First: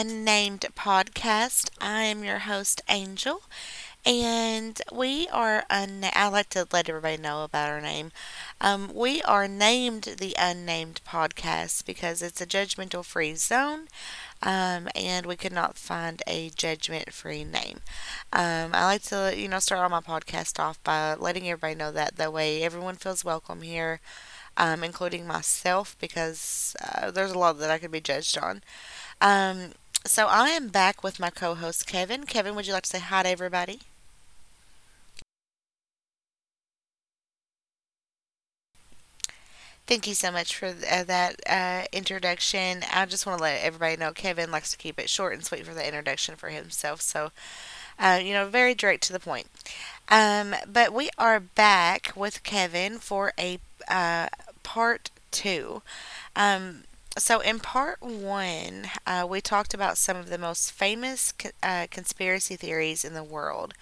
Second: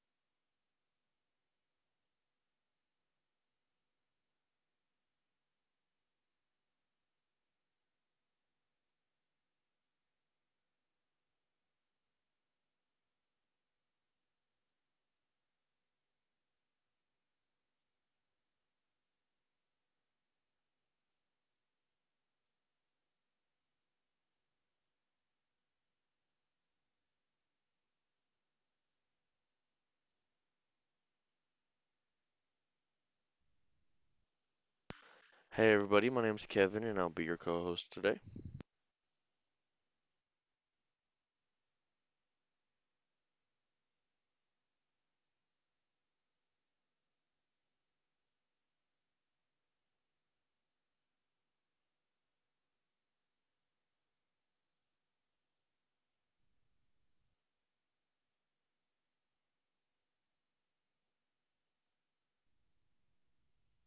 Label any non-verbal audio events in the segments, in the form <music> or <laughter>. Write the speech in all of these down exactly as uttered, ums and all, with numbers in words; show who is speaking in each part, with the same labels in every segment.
Speaker 1: Unnamed Podcast. I am your host, Angel, and we are unnamed. I like to let everybody know about our name. Um, we are named the Unnamed Podcast because it's a judgmental free zone, um, and we could not find a judgment free name. Um, I like to, you know, start all my podcast off by letting everybody know that that way everyone feels welcome here, um, including myself, because uh, there's a lot that I could be judged on. Um, so I am back with my co-host Kevin. Kevin, would you like to say hi to everybody?
Speaker 2: Hey everybody, my name's Kevin and I'll be your co-host today.
Speaker 1: Thank you so much for th- uh, that uh, introduction. I just want to let everybody know Kevin likes to keep it short and sweet for the introduction for himself. So, uh, you know, very direct to the point. Um, but we are back with Kevin for a uh, part two. Um, so, in part one, uh, we talked about some of the most famous co- uh, conspiracy theories in the world.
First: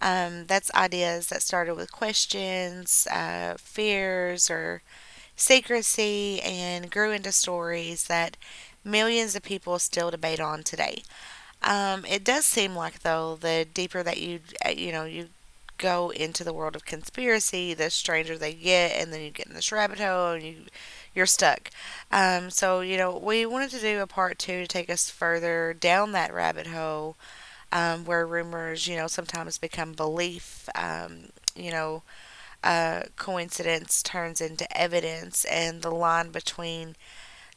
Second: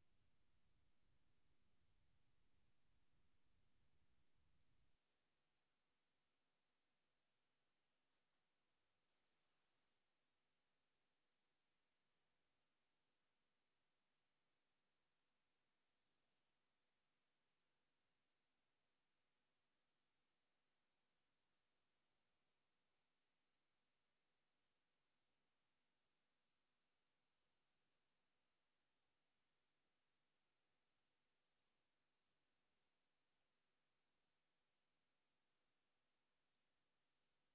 Speaker 1: Um, that's ideas that started with questions, uh, fears, or secrecy, and grew into stories that millions of people still debate on today. Um, it does seem like though the deeper that you uh, you know you go into the world of conspiracy, the stranger they get, and then you get in this rabbit hole and you you're stuck. Um, so you know we wanted to do a part two to take us further down that rabbit hole um, where rumors, you know, sometimes become belief. Um, you know, uh, Coincidence turns into evidence, and the line between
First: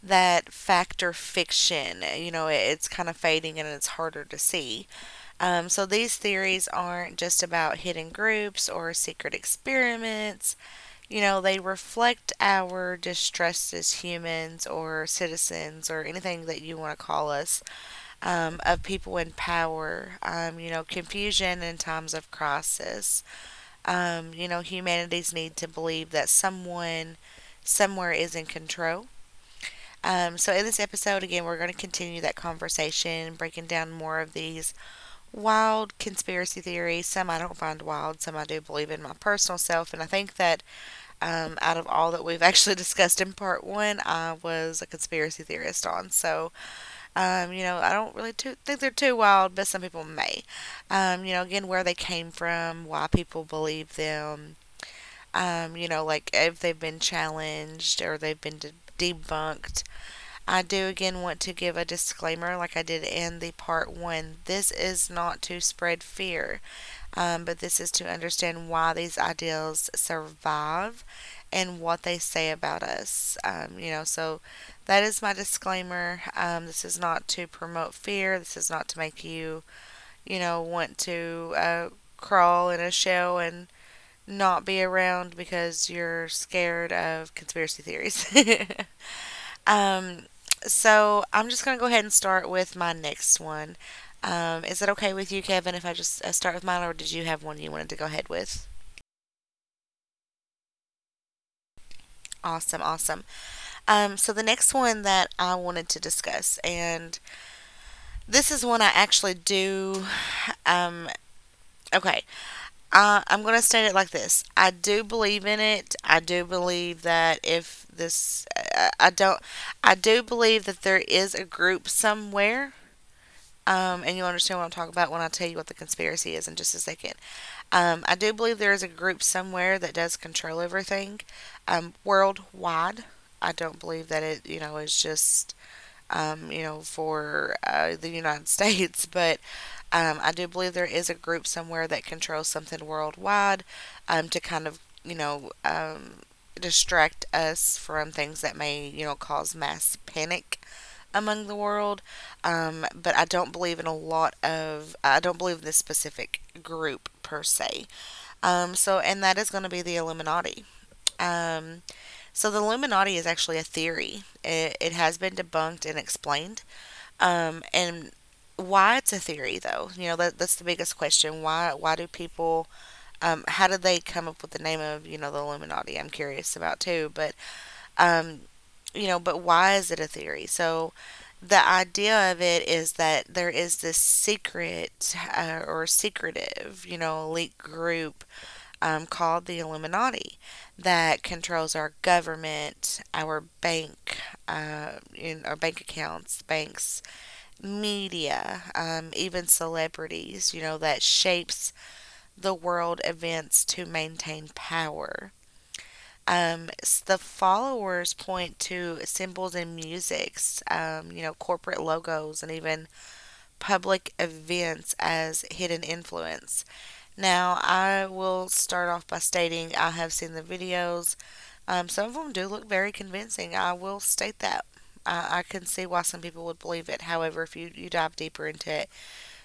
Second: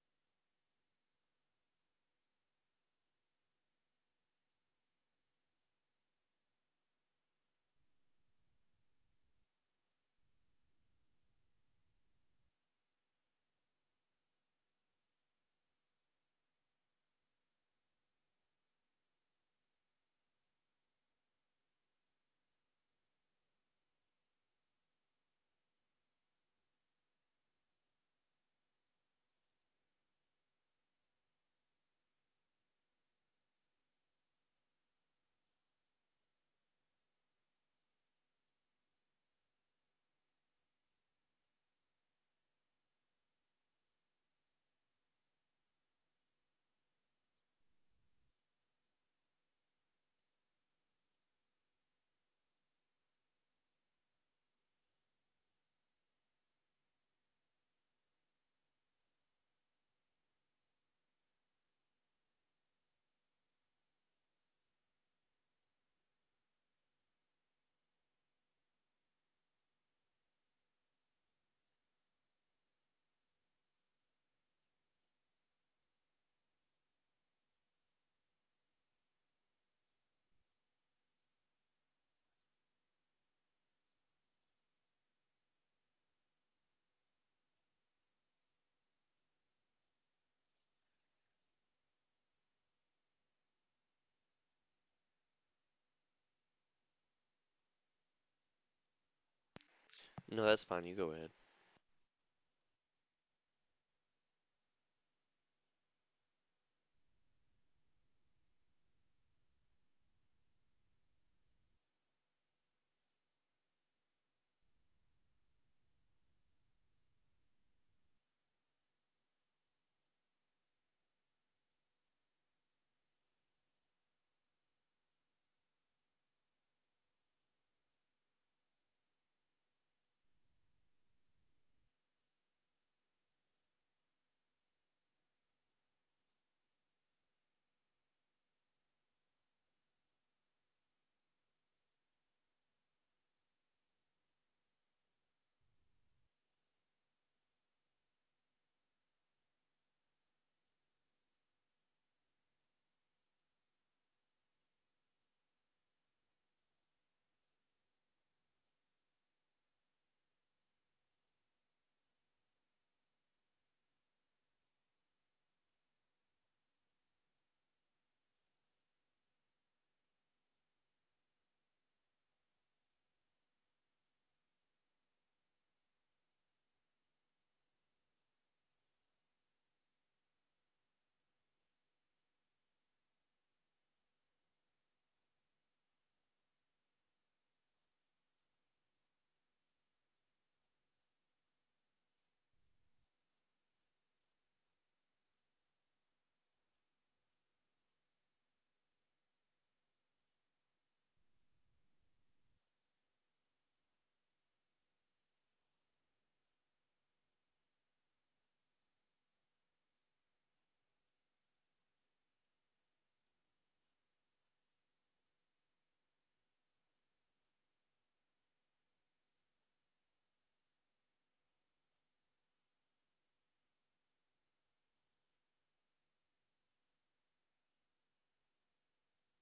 Speaker 1: that fact or fiction, you know, it, it's kind of fading and it's harder to see. Um, so these theories aren't just about hidden groups or secret experiments. You know, they reflect our distrust as humans or citizens or anything that you want to call us um, of people in power, um, you know, confusion in times of crisis. Um, you know, humanity's need to believe that someone somewhere is in control. Um, so, in this episode, again, we're going to continue that conversation, breaking down more of these wild conspiracy theories. Some I don't find wild, some I do believe in my personal self. And I think that um, out of all that we've <laughs> actually discussed in part one, I was a conspiracy theorist on. So, um, you know, I don't really too, think they're too wild, but some people may. Um, you know, again, where they came from, why people believe them. Um, you know, like if they've been challenged or they've been de- debunked. I do again want to give a disclaimer, like I did in the part one. This is not to spread fear um, but this is to understand why these ideals survive and what they say about us. Um, you know, so that is my disclaimer. Um, this is not to promote fear. This is not to make you, you know, want to uh, crawl in a shell and not be around because you're scared of conspiracy theories. <laughs> Um, so I'm just going to go ahead and start with my next one. Um, is it okay with you, Kevin, if I just uh, start with mine, or did you have one you wanted to go ahead with?
Speaker 2: No, that's fine. You go ahead.
Speaker 1: Awesome, awesome. Um, so the next one that I wanted to discuss, and this is one I actually do. Um, okay, uh, I'm going to state it like this I do believe in it. I do believe that if this, uh, I don't, I do believe that there is a group somewhere. Um, and you'll understand what I'm talking about when I tell you what the conspiracy is in just a second. Um, I do believe there is a group somewhere that does control everything um, worldwide. I don't believe that it, you know, is just, um, you know, for uh, the United <laughs> States, but um, I do believe there is a group somewhere that controls something worldwide um, to kind of, you know, um, distract us from things that may, you know, cause mass panic among the world, um, but I don't believe in a lot of, I don't believe in this specific group per se. Um, so, and that is going to be the Illuminati. Um, so, the Illuminati is actually a theory, it, it has been debunked and explained. Um, and why it's a theory though, you know, that, that's the biggest question. Why why do people, um, how did they come up with the name of, you know, the Illuminati? I'm curious about too, but um, you know, but why is it a theory? So the idea of it is that there is this secret uh, or secretive, you know, elite group um, called the Illuminati that controls our government, our bank, uh, in our bank accounts, banks, media, um, even celebrities, you know, that shapes the world events to maintain power. Um, s- the followers point to symbols and musics, um, you know, corporate logos, and even public events as hidden influence. Now, I will start off by stating I have seen the videos. Um, some of them do look very convincing. I will state that. I, I can see why some people would believe it. However, if you, you dive deeper into it,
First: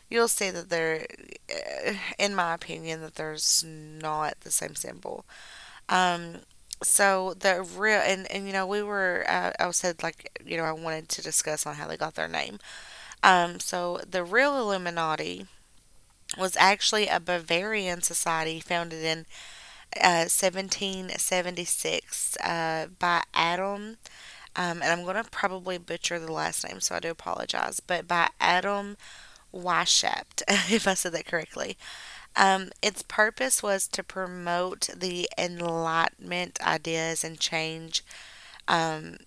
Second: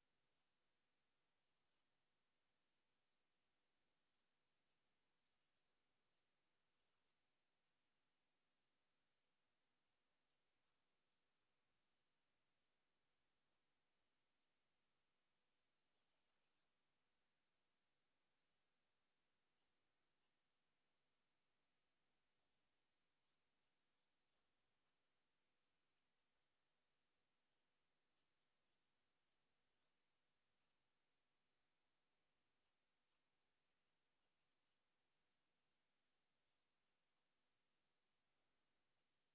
Speaker 1: you'll see that there, uh, in my opinion, that there's not the same symbol. Um, so the real and and you know we were uh, I said like you know I wanted to discuss on how they got their name. Um, so the real Illuminati was actually a Bavarian society founded in uh, seventeen seventy-six uh, by Adam, um, and I'm going to probably butcher the last name, so I do apologize, but by Adam Weishaupt, <laughs> if I said that correctly. Um, its purpose was to promote the Enlightenment ideas and change um,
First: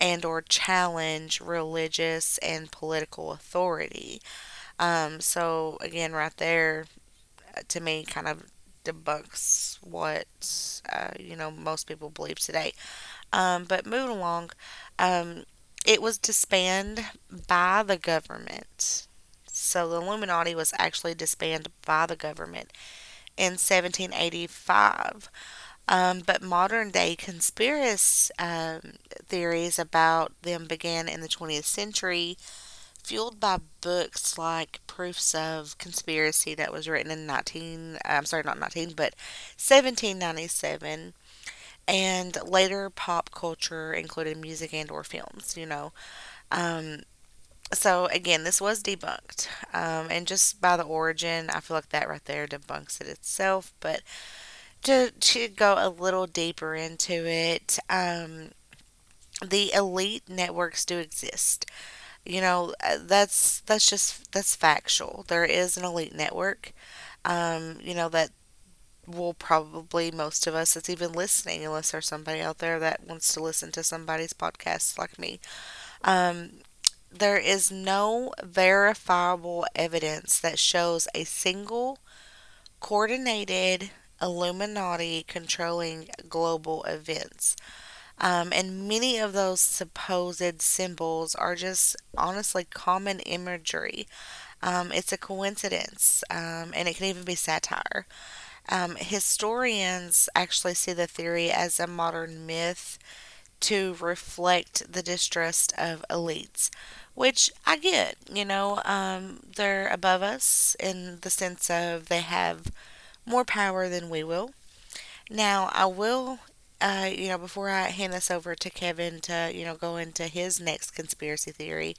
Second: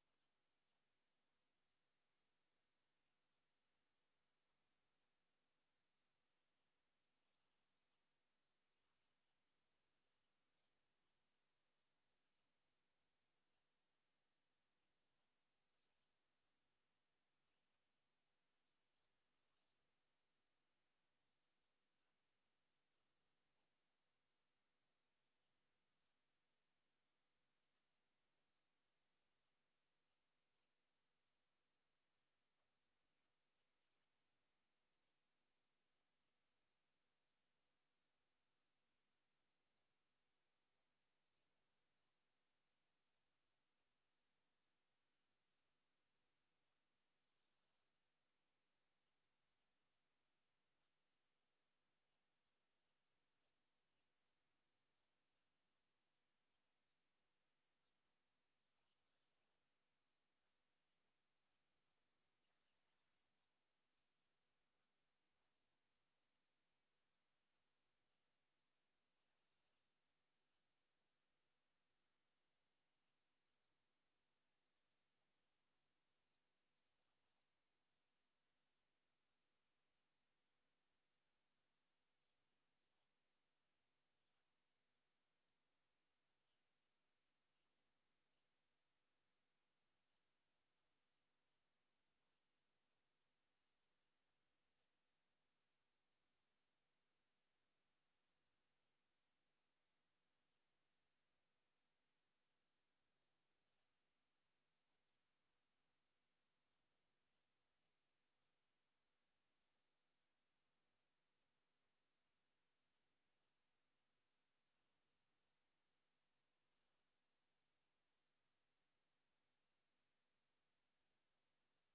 Speaker 1: and or challenge religious and political authority. Um, so again, right there uh, to me kind of debunks what uh, you know most people believe today. Um, but moving along, um, it was disbanded by the government. So the Illuminati was actually disbanded by the government in seventeen eighty-five. Um, but modern day conspiracy um, theories about them began in the twentieth century, fueled by books like Proofs of Conspiracy that was written in nineteen, I'm sorry, not nineteen, but seventeen ninety-seven, and later pop culture, including music and or films, you know. Um, so again, this was debunked. Um, and just by the origin, I feel like that right there debunks it itself, but to to go a little deeper into it, um, the elite networks do exist. You know, uh, that's that's just that's factual. There is an elite network. Um, you know that will probably most of us that's even listening, unless there's somebody out there that wants to listen to somebody's podcast like me. Um, there is no verifiable evidence that shows a single coordinated Illuminati controlling global events. Um, and many of those supposed symbols are just honestly common imagery. Um, it's a coincidence, um, and it can even be satire. Um, historians actually see the theory as a modern myth to reflect the distrust of elites, which I get. You know, um, they're above us in the sense of they have more power than we will. Now, I will, uh, you know, before I hand this over to Kevin to, you know, go into his next conspiracy theory,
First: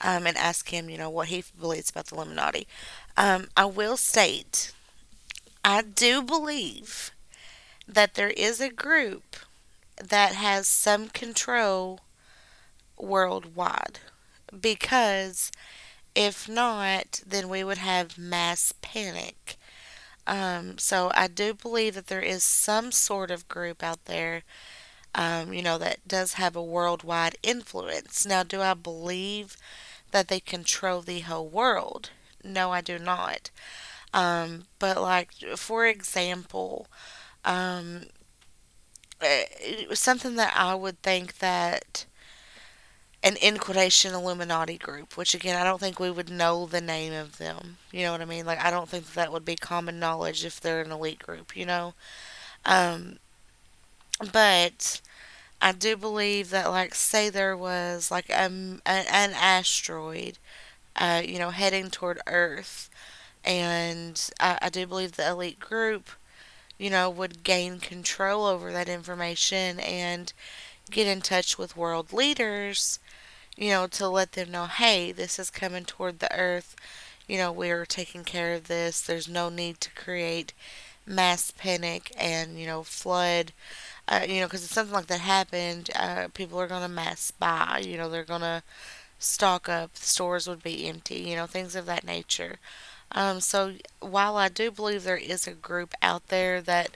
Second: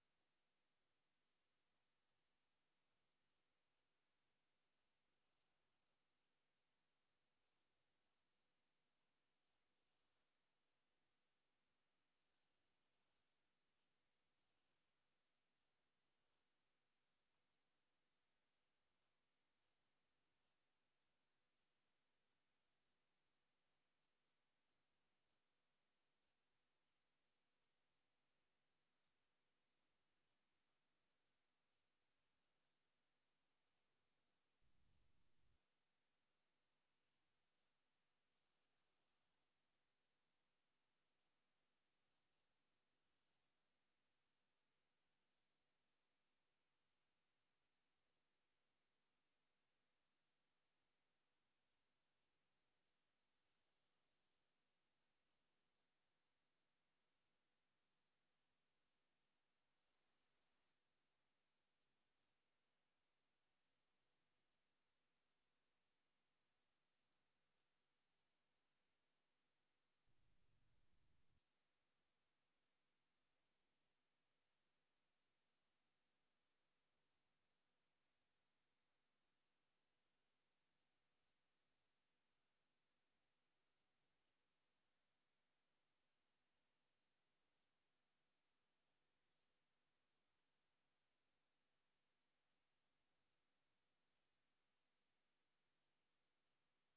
Speaker 1: um, and ask him, you know, what he believes about the Illuminati, um, I will state I do believe that there is a group that has some control worldwide because if not, then we would have mass panic. Um, so I do believe that there is some sort of group out there um, you know, that does have a worldwide influence. Now, do I believe that they control the whole world? No, I do not. Um, but, like, for example, um, eh, something that I would think that an in quotation Illuminati group, which again, I don't think we would know the name of them. You know what I mean? Like, I don't think that that would be common knowledge if they're an elite group, you know? Um, but I do believe that, like, say there was like um, an, an asteroid, uh, you know, heading toward Earth, and I, I do believe the elite group, you know, would gain control over that information and get in touch with world leaders, you know, to let them know, hey, this is coming toward the Earth, you know, we're taking care of this. There's no need to create mass panic and, you know, flood uh, you know, because if something like that happened, uh, people are going to mass spy. You know, they're going to stock up. Stores would be empty. You know, things of that nature. Um, so while I do believe there is a group out there that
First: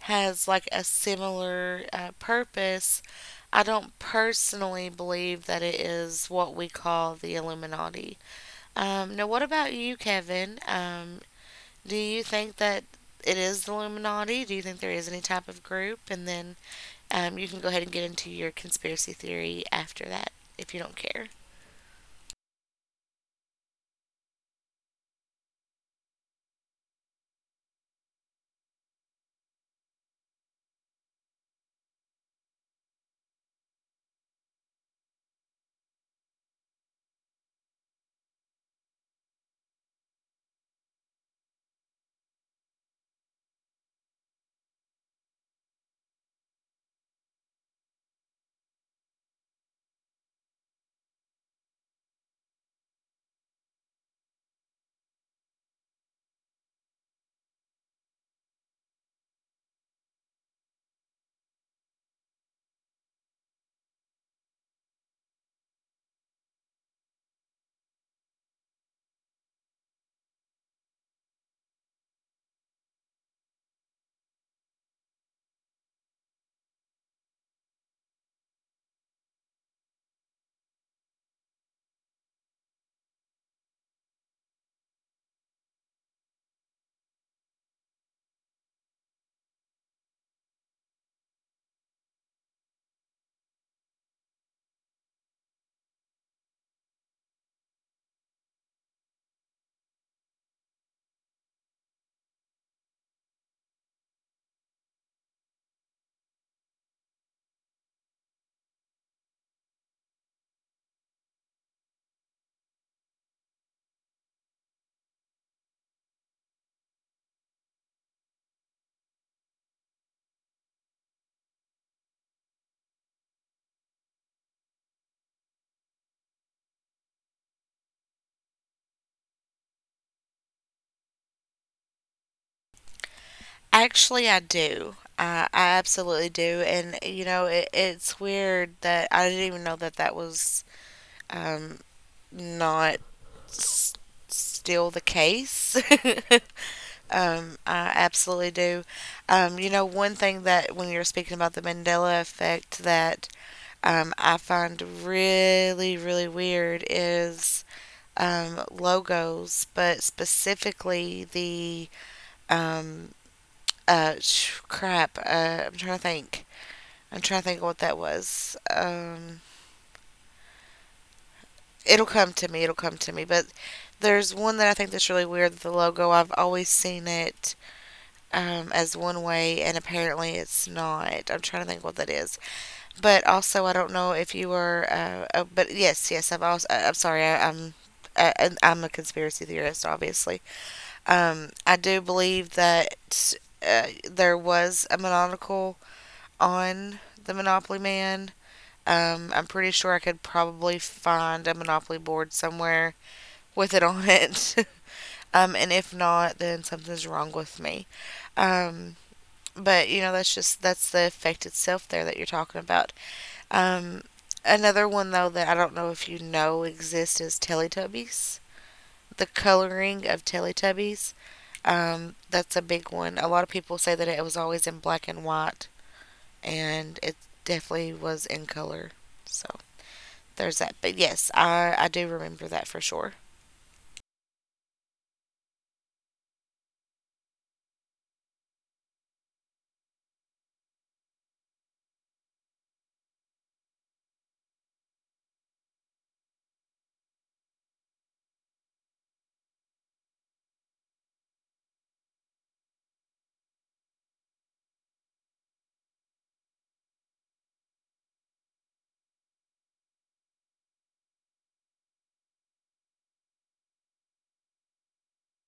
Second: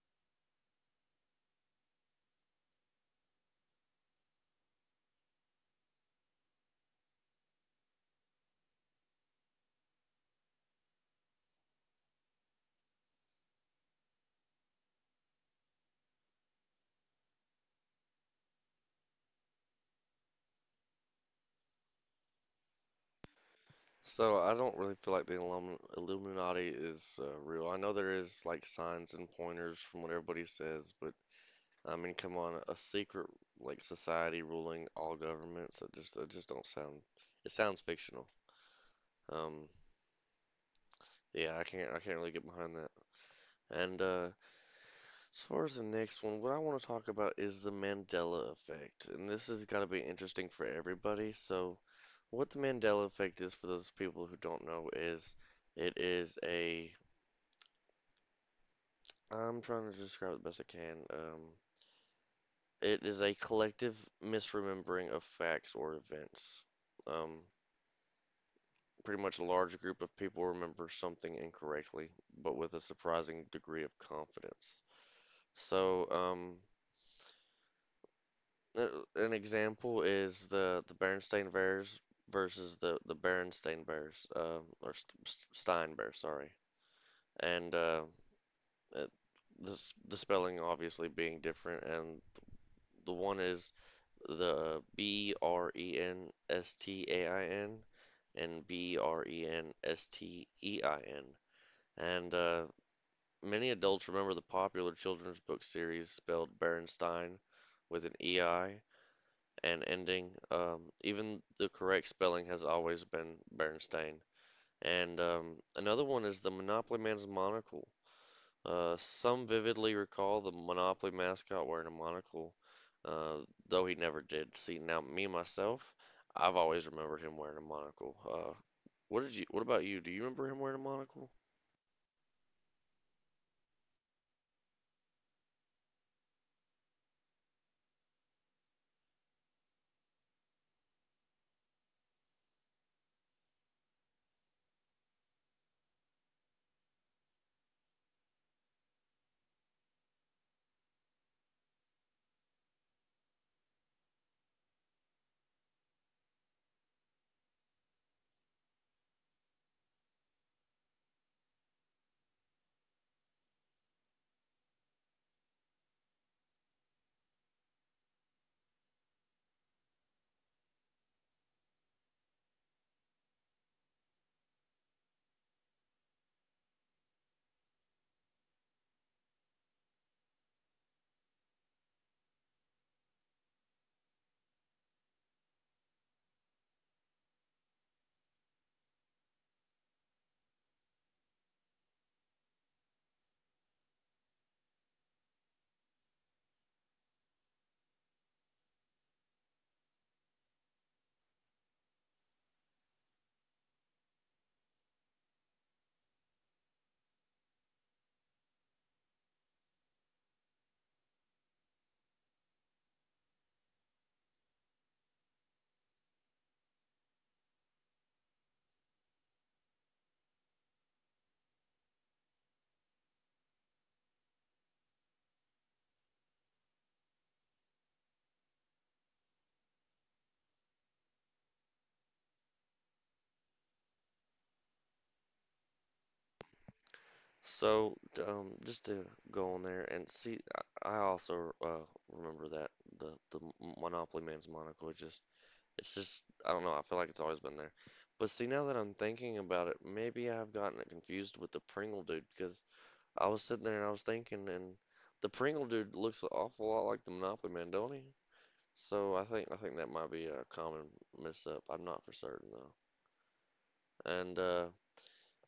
Speaker 1: has like a similar uh, purpose, I don't personally believe that it is what we call the Illuminati. Um, now, what about you, Kevin? Um, do you think that it is the Illuminati? Do you think there is any type of group? And then um, you can go ahead and get into your conspiracy theory after that if you don't care.
Speaker 2: So I don't really feel like the Illum Illuminati is uh, real. I know there is like signs and pointers from what everybody says, but I mean, come on, a secret like society ruling all governments. That just that just don't sound. It sounds fictional. Um, yeah, I can't I can't really get behind that. And uh, As far as the next one, what I want to talk about is the Mandela effect, and this has got to be interesting for everybody. So what the Mandela effect is, for those people who don't know, is it is a. I'm trying to describe it the best I can. Um, it is a collective misremembering of facts or events. Um, Pretty much a large group of people remember something incorrectly, but with a surprising degree of confidence. So, um, an example is the the Berenstain Bears versus the the Berenstain Bears, um, or St Stein Bears, sorry. And uh, uh, the the spelling obviously being different, and the one is the B R E N S T A I N and B R E N S T E I N. And uh, Many adults remember the popular children's book series spelled Bernstein with an E I and ending. Um, even the correct spelling has always been Bernstein. And um, Another one is the Monopoly Man's monocle. Uh, some vividly recall the Monopoly mascot wearing a monocle, uh, though he never did. See, now me myself, I've always remembered him wearing a monocle. Uh, what did you? What about you? Do you remember him wearing a monocle?
Speaker 1: Actually, I do. I, I absolutely do. And, you know, it, it's weird that I didn't even know that that was um, not s- still the case. <laughs> um, I absolutely do. Um, you know, one thing that when you're speaking about the Mandela effect that um, I find really, really weird is um, logos, but specifically the um, uh, sh- crap. Uh, I'm trying to think. I'm trying to think what that was. Um, it'll come to me. It'll come to me. But there's one that I think that's really weird. The logo. I've always seen it um, as one way, and apparently it's not. I'm trying to think what that is. But also, I don't know if you were. Uh, oh, but yes, yes. I've also. I- I'm sorry. I, I'm. I, I'm a conspiracy theorist, obviously. Um, I do believe that uh, there was a monocle on the Monopoly Man. Um, I'm pretty sure I could probably find a Monopoly board somewhere with it on it. <laughs> Um, and if not, then something's wrong with me. Um, but you know, that's just that's the effect itself there that you're talking about. Um, Another one though that I don't know if you know exists is Teletubbies, the coloring of Teletubbies. Um, that's a big one. A lot of people say that it was always in black and white, and it definitely was in color. So there's that. But yes, I, I do remember that for sure.
Speaker 2: So, um, just to go on there and see, I I also uh, remember that the the Monopoly man's monocle. It just it's just I don't know. I feel like it's always been there. But see, now that I'm thinking about it, maybe I've gotten it confused with the Pringle dude because I was sitting there and I was thinking, and the Pringle dude looks an awful lot like the Monopoly man, don't he? So I think I think that might be a common mess up. I'm not for certain though. And uh,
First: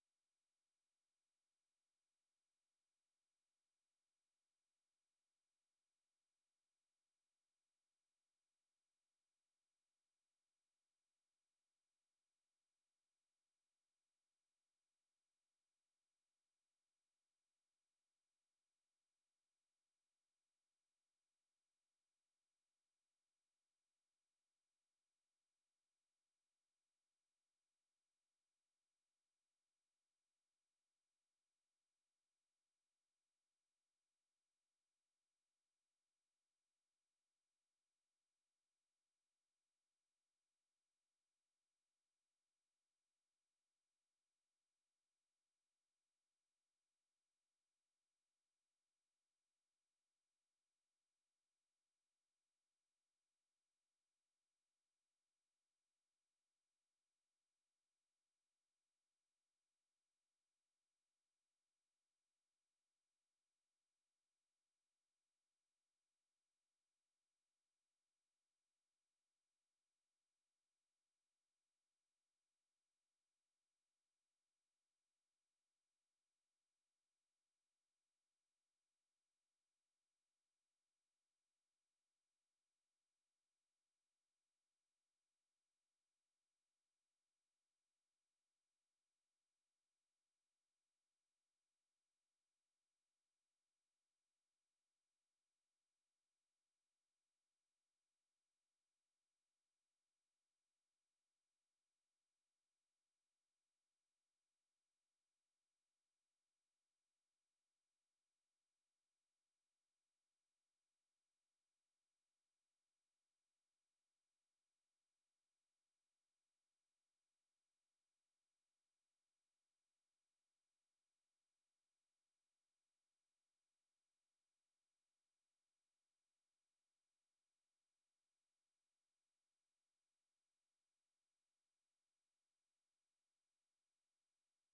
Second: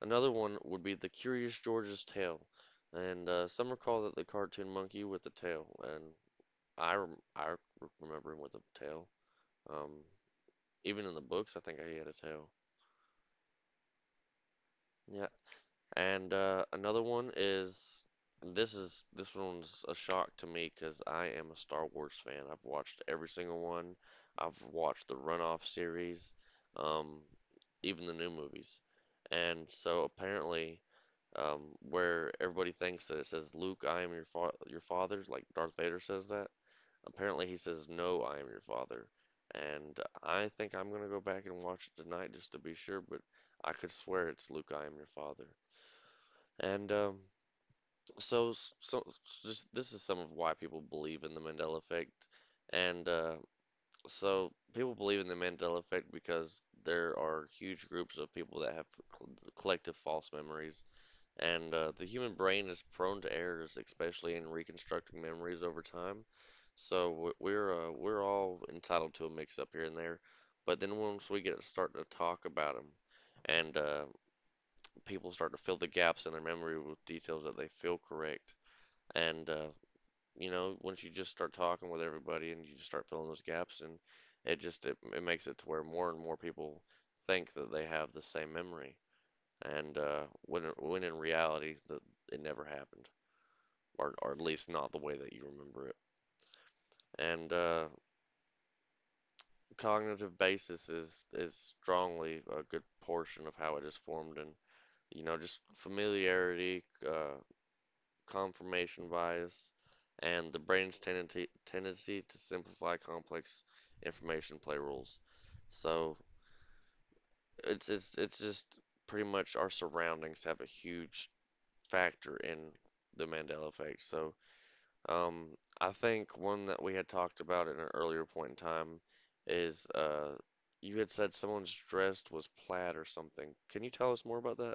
Speaker 2: Another one would be the Curious George's tail, and uh, some recall that the cartoon monkey with the tail, and I rem I remember him with a tail. Um, Even in the books, I think he had a tail. Yeah. And uh, Another one is this is this one's a shock to me because I am a Star Wars fan. I've watched every single one. I've watched the runoff series, um, even the new movies. And so apparently, um, where everybody thinks that it says Luke, I am your fa your father, like Darth Vader says that. Apparently, he says no, I am your father. And I think I'm gonna go back and watch it tonight just to be sure, but I could swear it's Luke, I am your father. And um, so, s- so s- just this is some of why people believe in the Mandela effect. And uh, so people believe in the Mandela effect because there are huge groups of people that have cl- collective false memories. And uh, The human brain is prone to errors, especially in reconstructing memories over time. So w- we're uh, we're all entitled to a mix up here and there. But then once we get to start to talk about them and uh, people start to fill the gaps in their memory with details that they feel correct. And uh, You know, once you just start talking with everybody and you just start filling those gaps, and it just it, it makes it to where more and more people think that they have the same memory. And uh, when when in reality, that it never happened, or or at least not the way that you remember it. And uh, Cognitive basis is is strongly a good portion of how it is formed, and you know, just familiarity, uh, confirmation bias, and the brain's tendency tendency to simplify complex information play rules. So it's it's it's just pretty much our surroundings have a huge factor in the Mandela effect. So um, I think one that we had talked about at an earlier point in time is uh, you had said someone's dress was plaid or something. Can you tell us more about that?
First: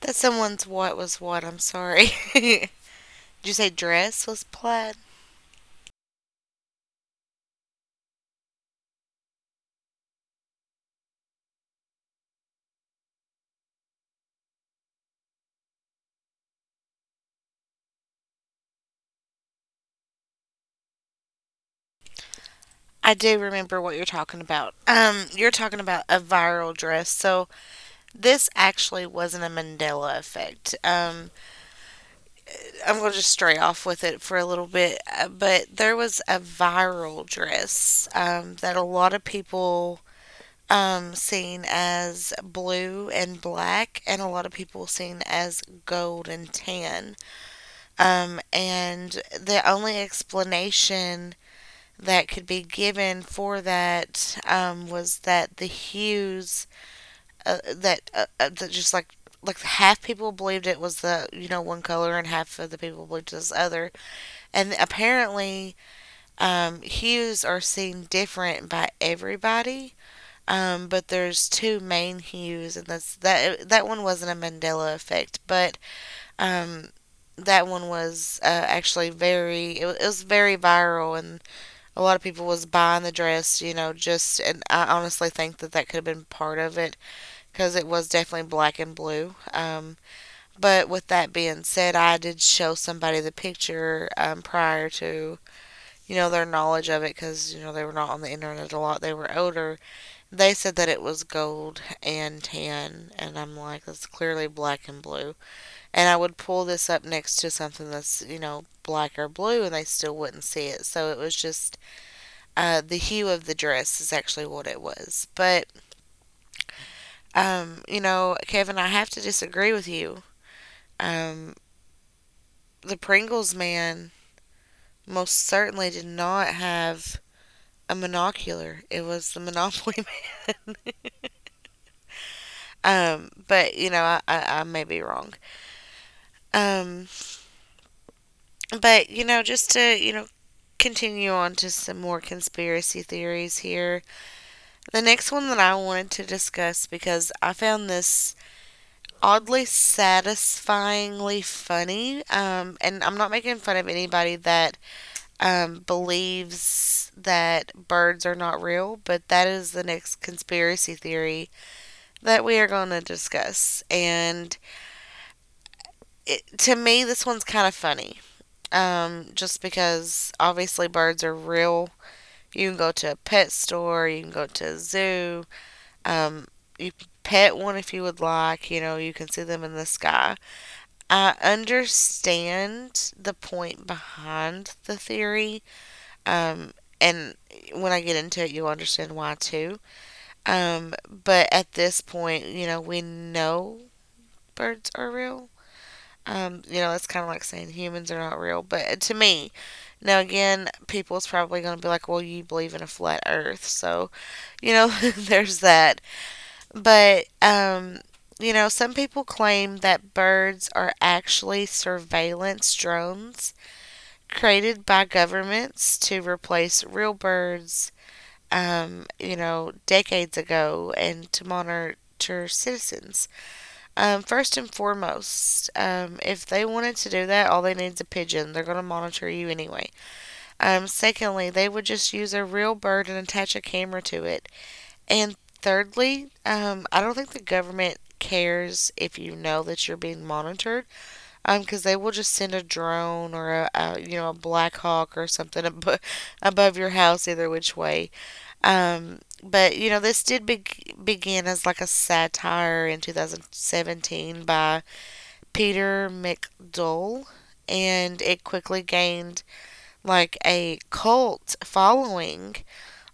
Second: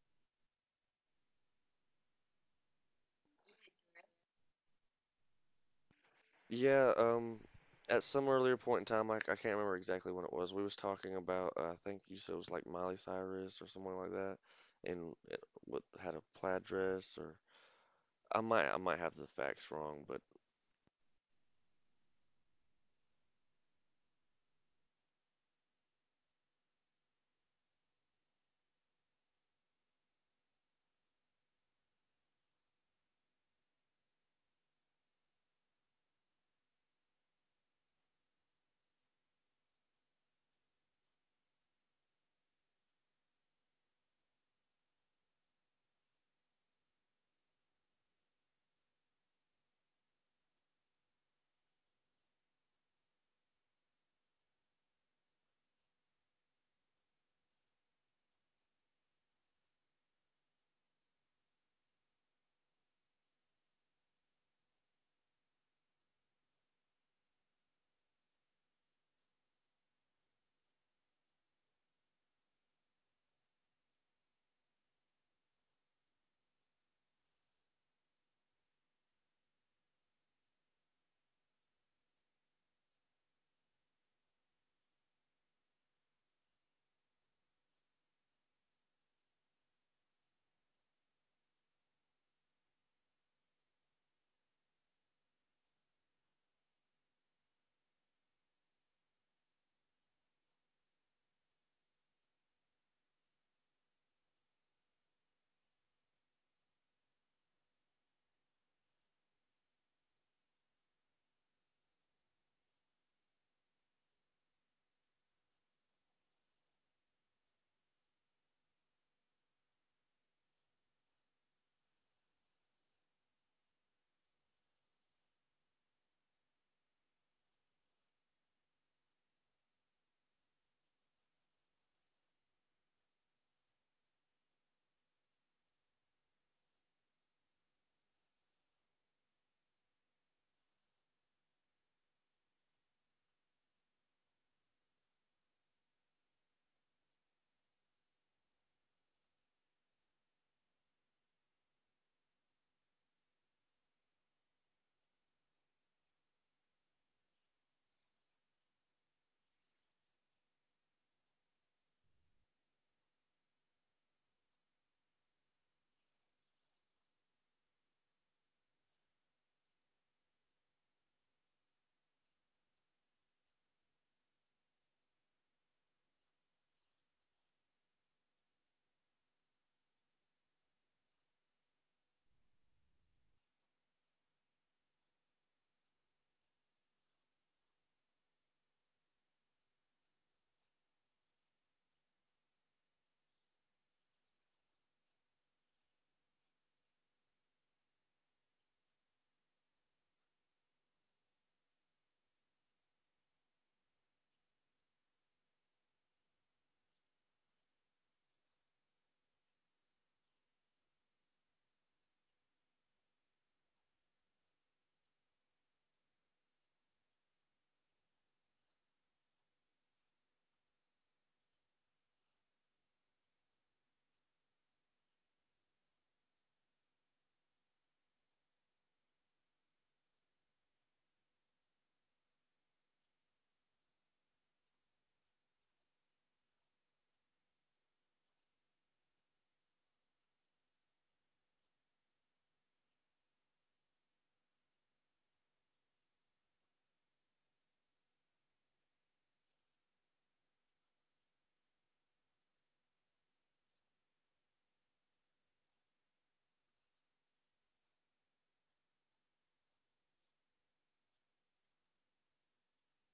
Speaker 1: That someone's what was what. I'm sorry. <laughs> Did you say dress was plaid?
Speaker 2: Yeah, um, at some earlier point in time, like I can't remember exactly when it was, we was talking about, uh, I think you said it was like Miley Cyrus or someone like that, and it, what had a plaid dress or I might I might have the facts wrong, but
Speaker 1: I do remember what you're talking about. Um, you're talking about a viral dress. So this actually wasn't a Mandela effect. Um, I'm going to just stray off with it for a little bit, uh, but there was a viral dress um, that a lot of people um, seen as blue and black, and a lot of people seen as gold and tan. Um, and the only explanation that could be given for that um, was that the hues uh, that uh, uh, that just like like half people believed it was the, you know, one color and half of the people believed this other, and apparently, um, hues are seen different by everybody. Um, but there's two main hues, and that's that. That one wasn't a Mandela effect, but um, that one was uh, actually very. It, wa- it was very viral, and a lot of people was buying the dress. You know, just and I honestly think that that could have been part of it because it was definitely black and blue. Um, but with that being said, I did show somebody the picture um, prior to, you know, their knowledge of it because, you know, they were not on the internet a lot. They were older. They said that it was gold and tan. And I'm like, that's clearly black and blue. And I would pull this up next to something that's, you know, black or blue and they still wouldn't see it. So it was just uh, the hue of the dress is actually what it was. But, um, you know, Kevin, I have to disagree with you. Um, the Pringles man most certainly did not have a monocular. It was the Monopoly man. <laughs> Um, but you know, I, I, I may be wrong. Um, but you know, just to, you know, continue on to some more conspiracy theories here. The next one that I wanted to discuss because I found this oddly satisfyingly funny, um, and I'm not making fun of anybody that um, believes that birds are not real, but that is the next conspiracy theory that we are going to discuss. And it, to me, this one's kind of funny. Um, just because obviously birds are real. You can go to a pet store, you can go to a zoo, um, you can pet one if you would like, you know, you can see them in the sky. I understand the point behind the theory, um, and when I get into it, you'll understand why too. Um, but at this point, you know, we know birds are real. Um, you know, it's kind of like saying humans are not real, but uh, to me, now again, people's probably going to be like, "Well, you believe in a flat Earth," so you know, <laughs> there's that. But um, you know, some people claim that birds are actually surveillance drones created by governments to replace real birds. Um, you know, decades ago, and to monitor citizens. Um, first and foremost, um, if they wanted to do that, all they need is a pigeon. They're going to monitor you anyway. Um, secondly, they would just use a real bird and attach a camera to it. And thirdly, um, I don't think the government cares if you know that you're being monitored um, because they will just send a drone or a, a you know a black hawk or something <laughs> ab- above your house either which way, um, but you know this did be- begin as like a satire in twenty seventeen by Peter McDoll, and it quickly gained like a cult following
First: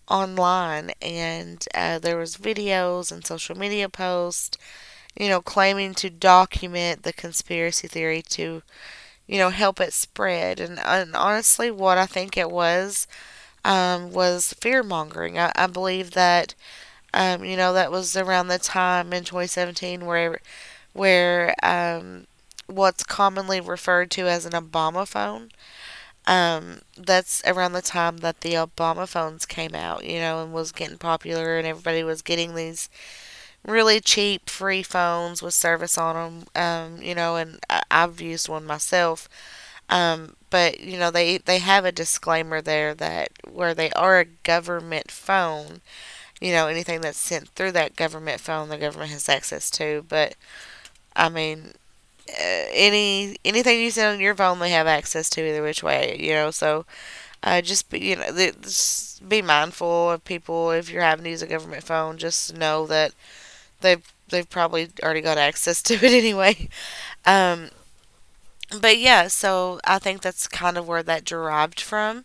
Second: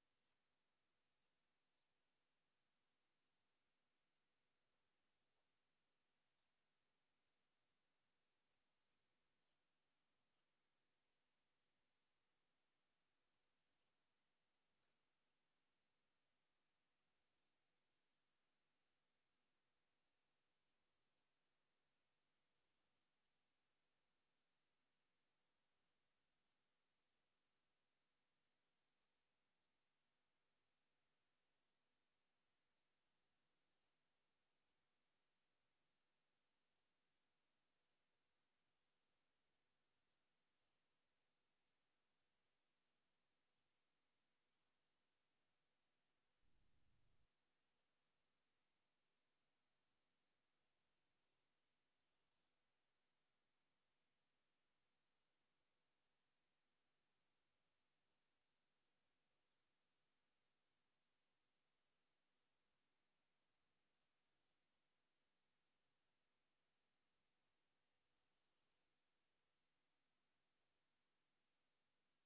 Speaker 1: online, and uh, there was videos and social media posts, you know, claiming to document the conspiracy theory to, you know, help it spread. And, and honestly what I think it was, um, was fear mongering. I, I believe that um, you know that was around the time in twenty seventeen where where um, what's commonly referred to as an Obama phone. Um, that's around the time that the Obama phones came out, you know, and was getting popular, and everybody was getting these really cheap free phones with service on them, um, you know, and I- I've used one myself. Um, but you know, they they have a disclaimer there that where they are a government phone, you know, anything that's sent through that government phone, the government has access to. But I mean, uh, any anything you send on your phone they have access to either which way, you know, so uh, just be, you know, just be mindful of people. If you're having to use a government phone, just know that they've they've probably already got access <laughs> to it anyway. um but yeah, so I think that's kind of where that derived from.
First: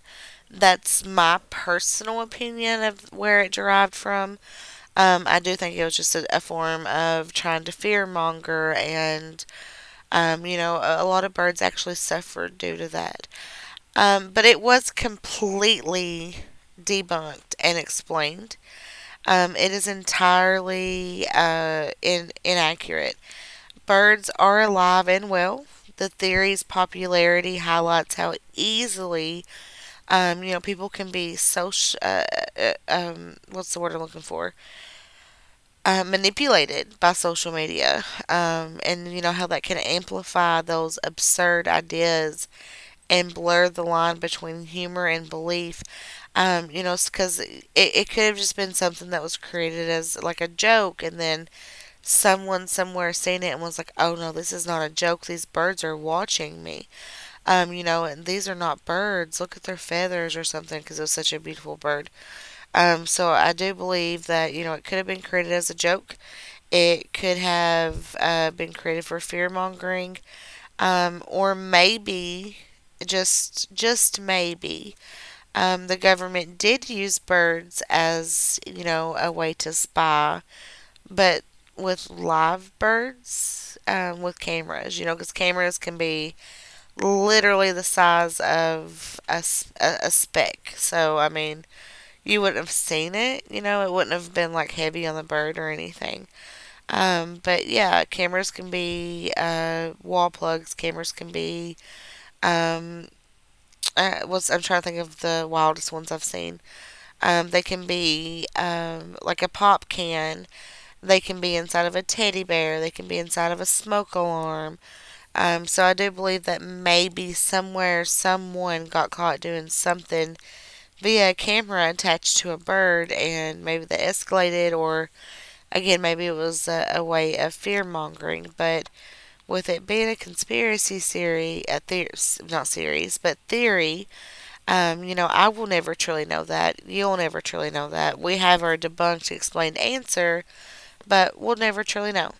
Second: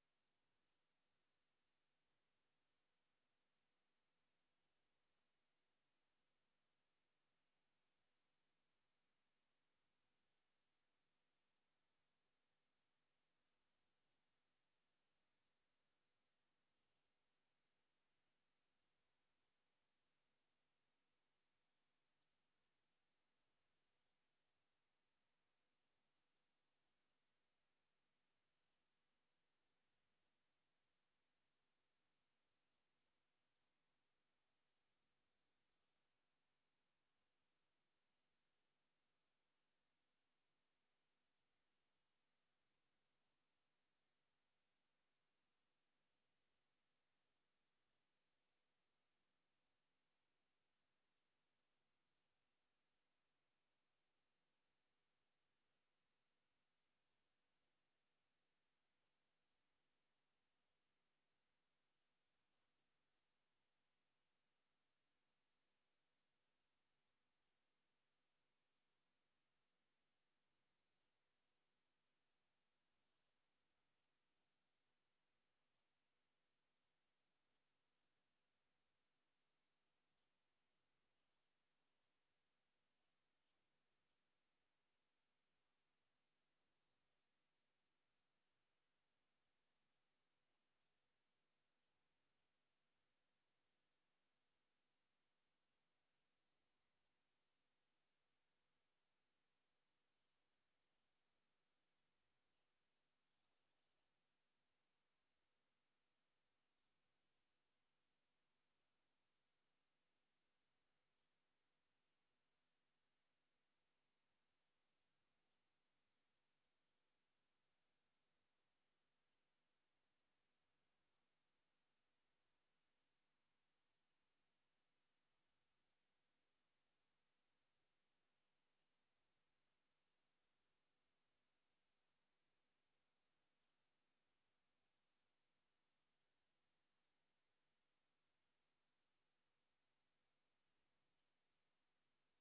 Speaker 1: That's my personal opinion of where it derived from. um I do think it was just a, a form of trying to fear monger, and um, you know, a, a lot of birds actually suffered due to that. Um, but it was completely debunked and explained. Um, it is entirely uh, in, inaccurate. Birds are alive and well. The theory's popularity highlights how easily, um, you know, people can be social. Uh, uh, um, what's the word I'm looking for? Uh, manipulated by social media, um, and you know how that can amplify those absurd ideas and blur the line between humor and belief. Um, you know, because it, it could have just been something that was created as like a joke, and then someone somewhere seen it and was like, oh no, this is not a joke. These birds are watching me. Um, you know, and these are not birds. Look at their feathers or something, because it was such a beautiful bird. Um, so I do believe that, you know, it could have been created as a joke, it could have uh, been created for fear mongering, um, or maybe just just maybe um, the government did use birds as, you know, a way to spy, but with live birds, um, with cameras, you know, because cameras can be literally the size of a a a speck. So I mean, you wouldn't have seen it, you know, it wouldn't have been like heavy on the bird or anything. Um, but yeah, cameras can be uh, wall plugs. Cameras can be um, uh, what's, I'm trying to think of the wildest ones I've seen. Um, they can be, um, like a pop can. They can be inside of a teddy bear. They can be inside of a smoke alarm. Um, so I do believe that maybe somewhere someone got caught doing something via a camera attached to a bird, and maybe that escalated, or again, maybe it was a, a way of fear mongering. But with it being a conspiracy theory, a theor- not series, but theory. Um, you know, I will never truly know that. You'll never truly know that. We have our debunked, explained answer, but we'll never truly know.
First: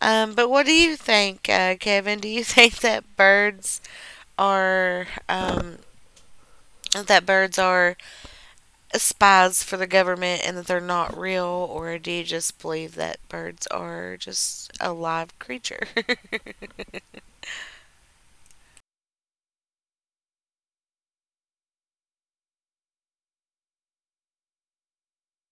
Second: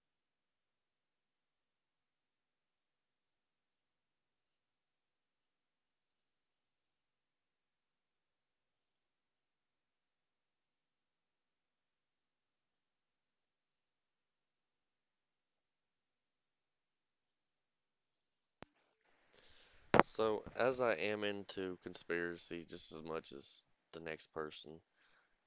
Speaker 1: Um, but what do you think, uh, Kevin? Do you <laughs> think that birds are um, that birds are spies for the government and that they're not real, or do you just believe that birds are just a live creature? <laughs>
Speaker 2: so as I am into conspiracy just as much as the next person,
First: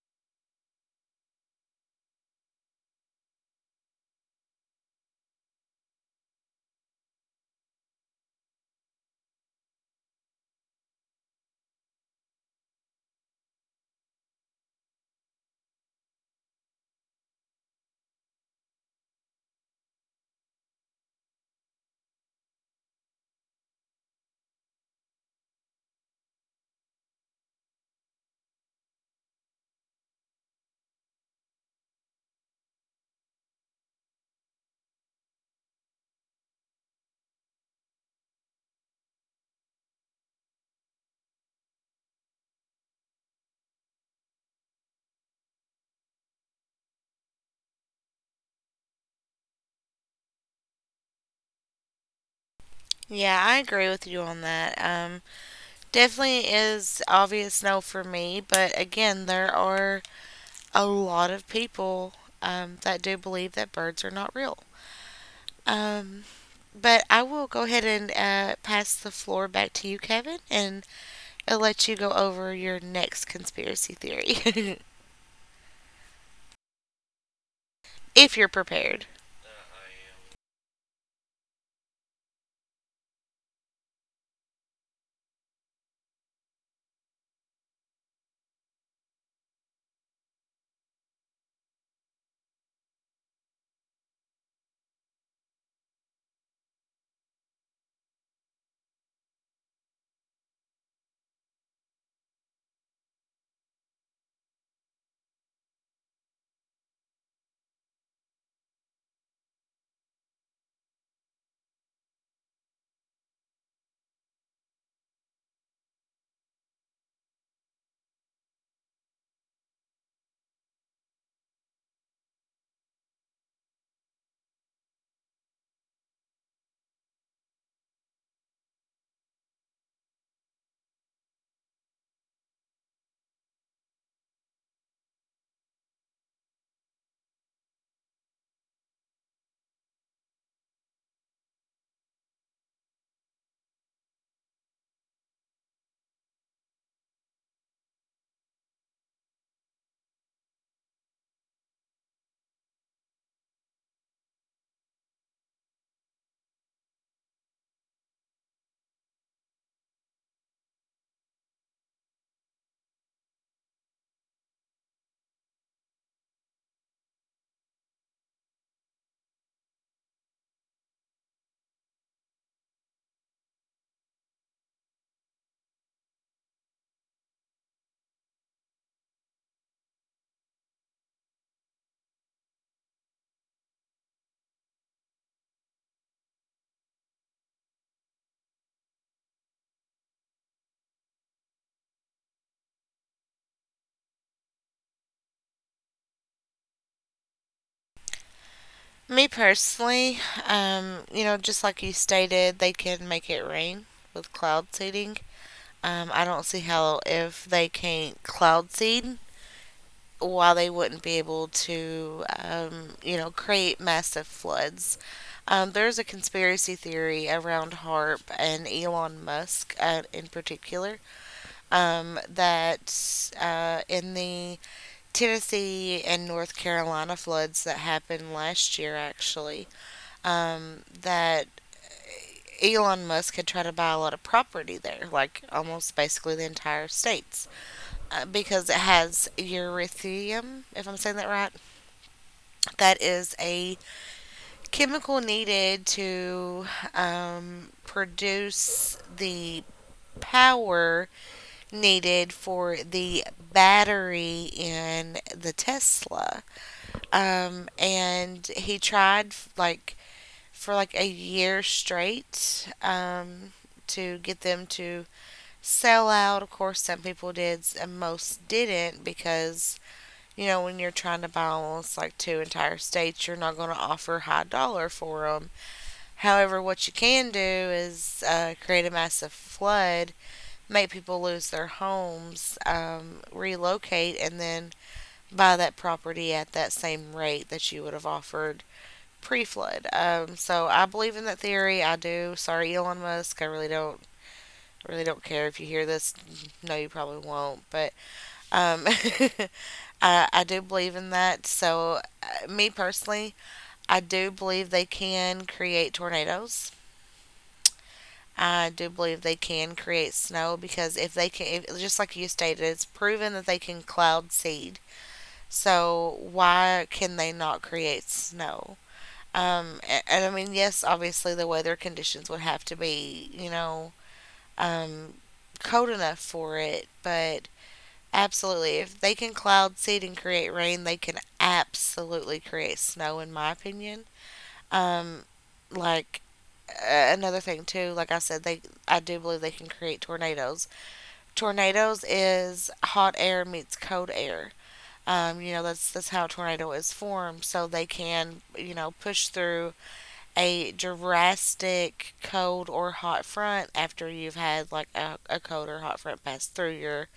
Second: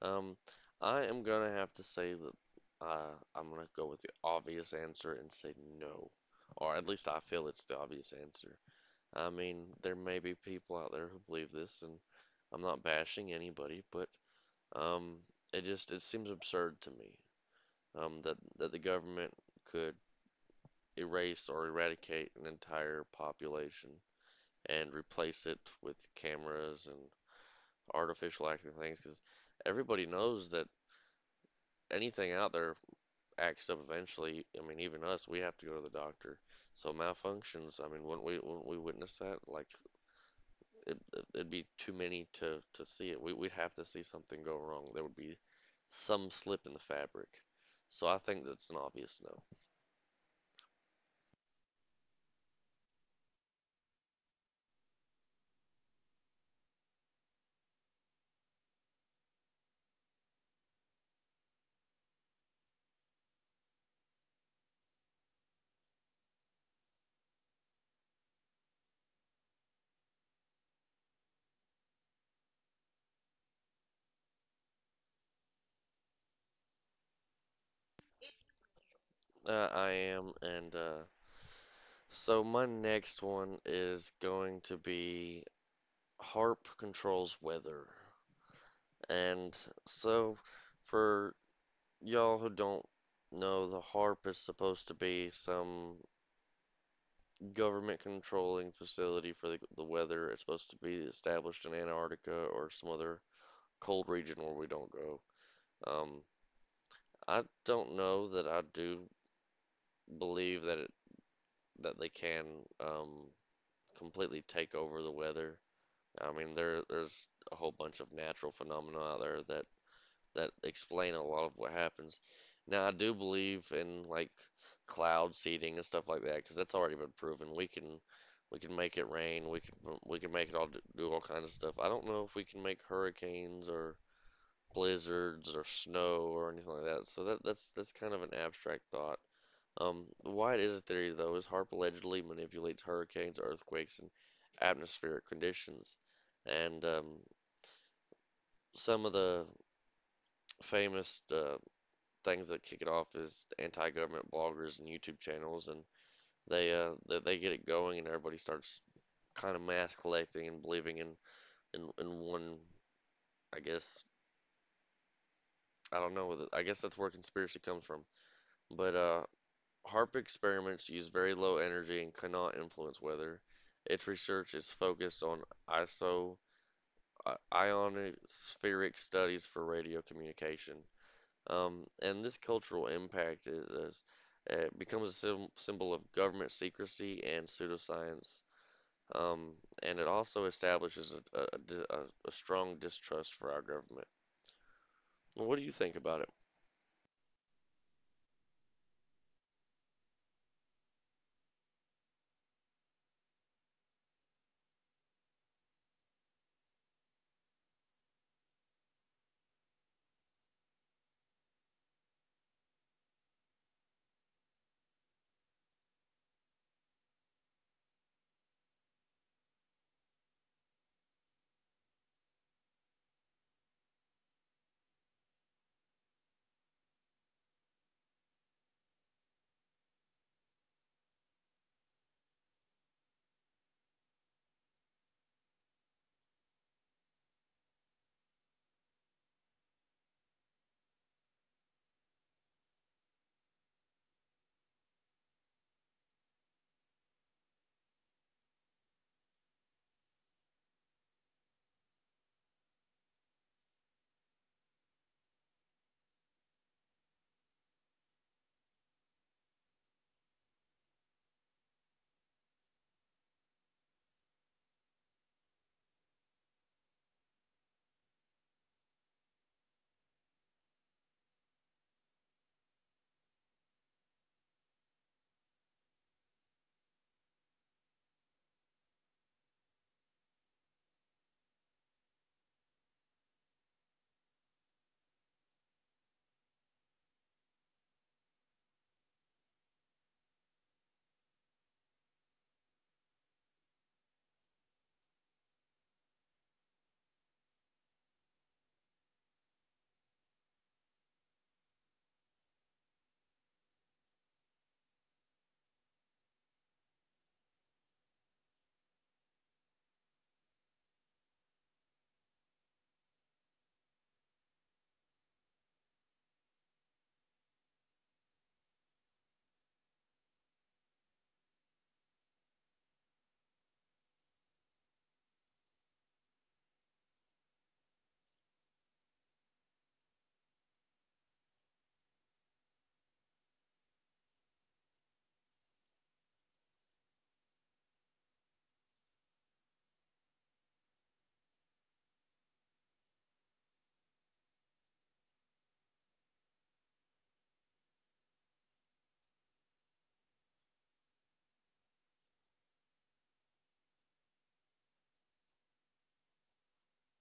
Speaker 2: um, I am gonna have to say that uh, I'm gonna go with the obvious answer and say no, or at least I feel it's the obvious answer. I mean, there may be people out there who believe this, and I'm not bashing anybody, but um, it just it seems absurd to me um, that that the government could erase or eradicate an entire population and replace it with cameras and artificial acting things, because everybody knows that anything out there acts up eventually. I mean, even us, we have to go to the doctor. So malfunctions, I mean, wouldn't we wouldn't we witness that? Like it, it- would be too many to, to see it. We, we'd have to see something go wrong. There would be some slip in the fabric. So I think that's an obvious no.
Speaker 1: Yeah, I agree with you on that. Um, definitely is obvious no for me, but again, there are a lot of people, um, that do believe that birds are not real. Um, but I will go ahead and uh, pass the floor back to you, Kevin, and I'll let you go over your next conspiracy theory <laughs> if you're prepared.
Speaker 2: Uh, I am, and uh, so my next one is going to be Harp controls weather. And so for y'all who don't know, the Harp is supposed to be some government controlling facility for the, the weather. It's supposed to be established in Antarctica or some other cold region where we don't go. Um, I don't know that I do believe that it that they can um, completely take over the weather. I mean, there there's a whole bunch of natural phenomena out there that that explain a lot of what happens. Now, I do believe in like cloud seeding and stuff like that because that's already been proven. We can we can make it rain. We can we can make it all do all kinds of stuff. I don't know if we can make hurricanes or blizzards or snow or anything like that. So that that's that's kind of an abstract thought. Um, why it is a theory though is HARP allegedly manipulates hurricanes, earthquakes, and atmospheric conditions. And um, Some of the famous uh, things that kick it off is anti-government bloggers and YouTube channels, and they uh, they, they get it going, and everybody starts kind of mass collecting and believing in, in in one, I guess. I don't know. I guess that's where conspiracy comes from. But uh, HARP experiments use very low energy and cannot influence weather. Its research is focused on iso i- ionospheric studies for radio communication. Um, and this cultural impact is, is it becomes a sym symbol of government secrecy and pseudoscience. Um, and it also establishes a, a, a- a strong distrust for our government. What do you think about it?
Speaker 1: Me personally, um, you know, just like you stated, they can make it rain with cloud seeding. Um, I don't see how if they can't cloud seed while they wouldn't be able to, um, you know, create massive floods. Um, there's a conspiracy theory around H A R P and Elon Musk, uh, in particular, um, that uh, in the Tennessee and North Carolina floods that happened last year, actually, um, that Elon Musk had tried to buy a lot of property there, like almost basically the entire states, uh, because it has uranium, if I'm saying that right, that is a chemical needed to, um, produce the power needed for the battery in the Tesla. Um, and he tried, like, for like a year straight, um, to get them to sell out. Of course, some people did, and most didn't because, you know, when you're trying to balance like two entire states, you're not going to offer high dollar for them. However, what you can do is uh, create a massive flood, make people lose their homes, um, relocate, and then buy that property at that same rate that you would have offered pre-flood. Um, so I believe in that theory. I do. Sorry, Elon Musk. I really don't. Really don't care if you hear this. No, you probably won't. But um, <laughs> I, I do believe in that. So, uh, me personally, I do believe they can create tornadoes. I do believe they can create snow because if they can, if, just like you stated, it's proven that they can cloud seed. So, why can they not create snow? Um, and, and I mean, yes, obviously the weather conditions would have to be, you know, um, cold enough for it, but absolutely. If they can cloud seed and create rain, they can absolutely create snow, in my opinion. Um, like uh, another thing too, like I said, they I do believe they can create tornadoes. Tornadoes is hot air meets cold air. Um, you know that's that's how a tornado is formed, so they can, you know push through a drastic cold or hot front after you've had like a, a cold or hot front pass through your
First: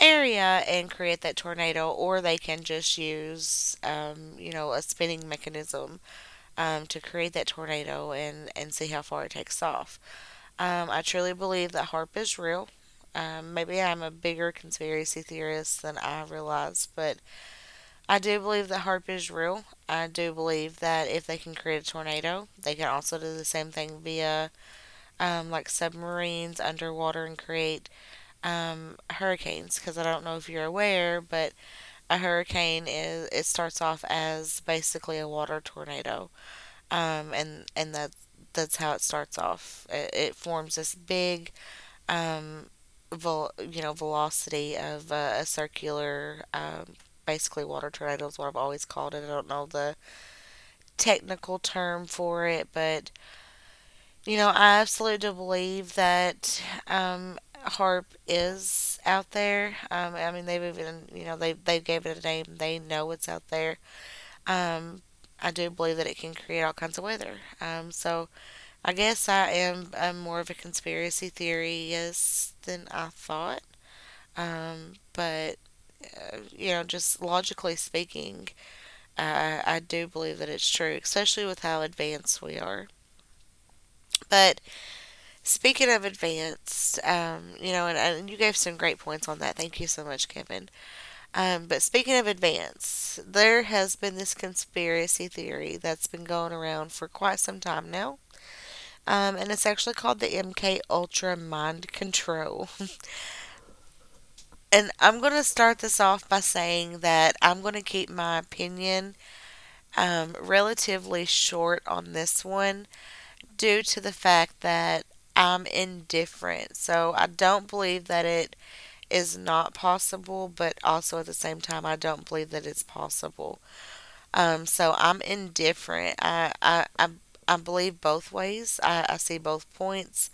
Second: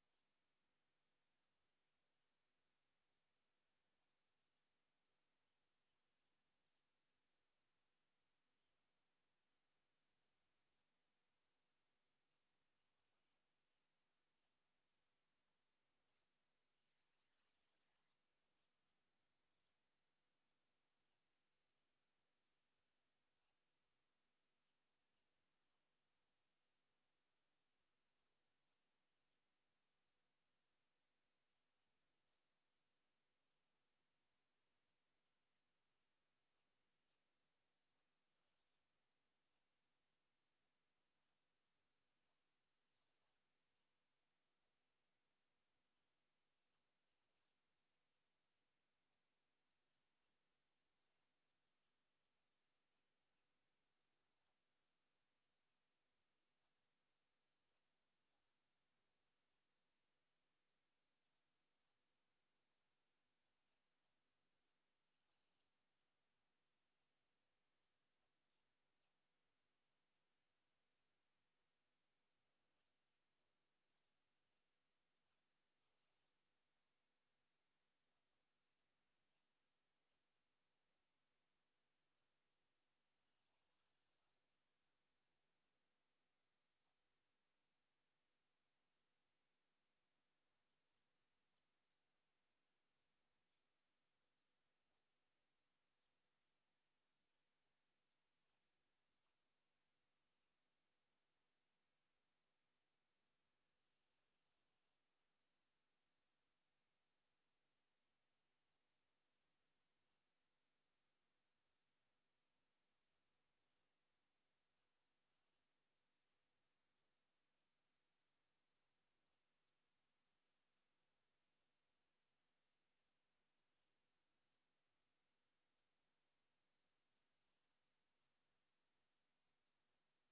Speaker 1: area and create that tornado, or they can just use, um, you know, a spinning mechanism, um, to create that tornado and, and see how far it takes off. Um, I truly believe that H A R P is real. Um, maybe I'm a bigger conspiracy theorist than I realize, but I do believe that H A R P is real. I do believe that if they can create a tornado, they can also do the same thing via, um, like submarines underwater and create, um, hurricanes. Because I don't know if you're aware, but a hurricane is it starts off as basically a water tornado, um, and and that that's how it starts off. It, it forms this big, um, vol- you know, velocity of uh, a circular. Um, basically water tornado is what I've always called it. I don't know the technical term for it, but, you know, I absolutely do believe that, um, HARP is out there. Um, I mean, they've even, you know they they gave it a name. They know it's out there. Um, I do believe that it can create all kinds of weather. Um, so I guess I am, um, more of a conspiracy theorist than I thought. Um, but uh, you know, just logically speaking, uh, I do believe that it's true, especially with how advanced we are. But speaking of advanced, um, you know, and, and you gave some great points on that. Thank you so much, Kevin. Um, but speaking of advance, there has been this conspiracy theory that's been going around for quite some time now. Um, and it's actually called the M K Ultra Mind Control. And I'm going to start this off by saying that I'm going to keep my opinion, um, relatively short on this one due to the fact that I'm indifferent. So I don't believe that it is not possible, but also at the same time, I don't believe that it's possible. Um, so I'm indifferent. I I, I, I believe both ways. I, I see both points.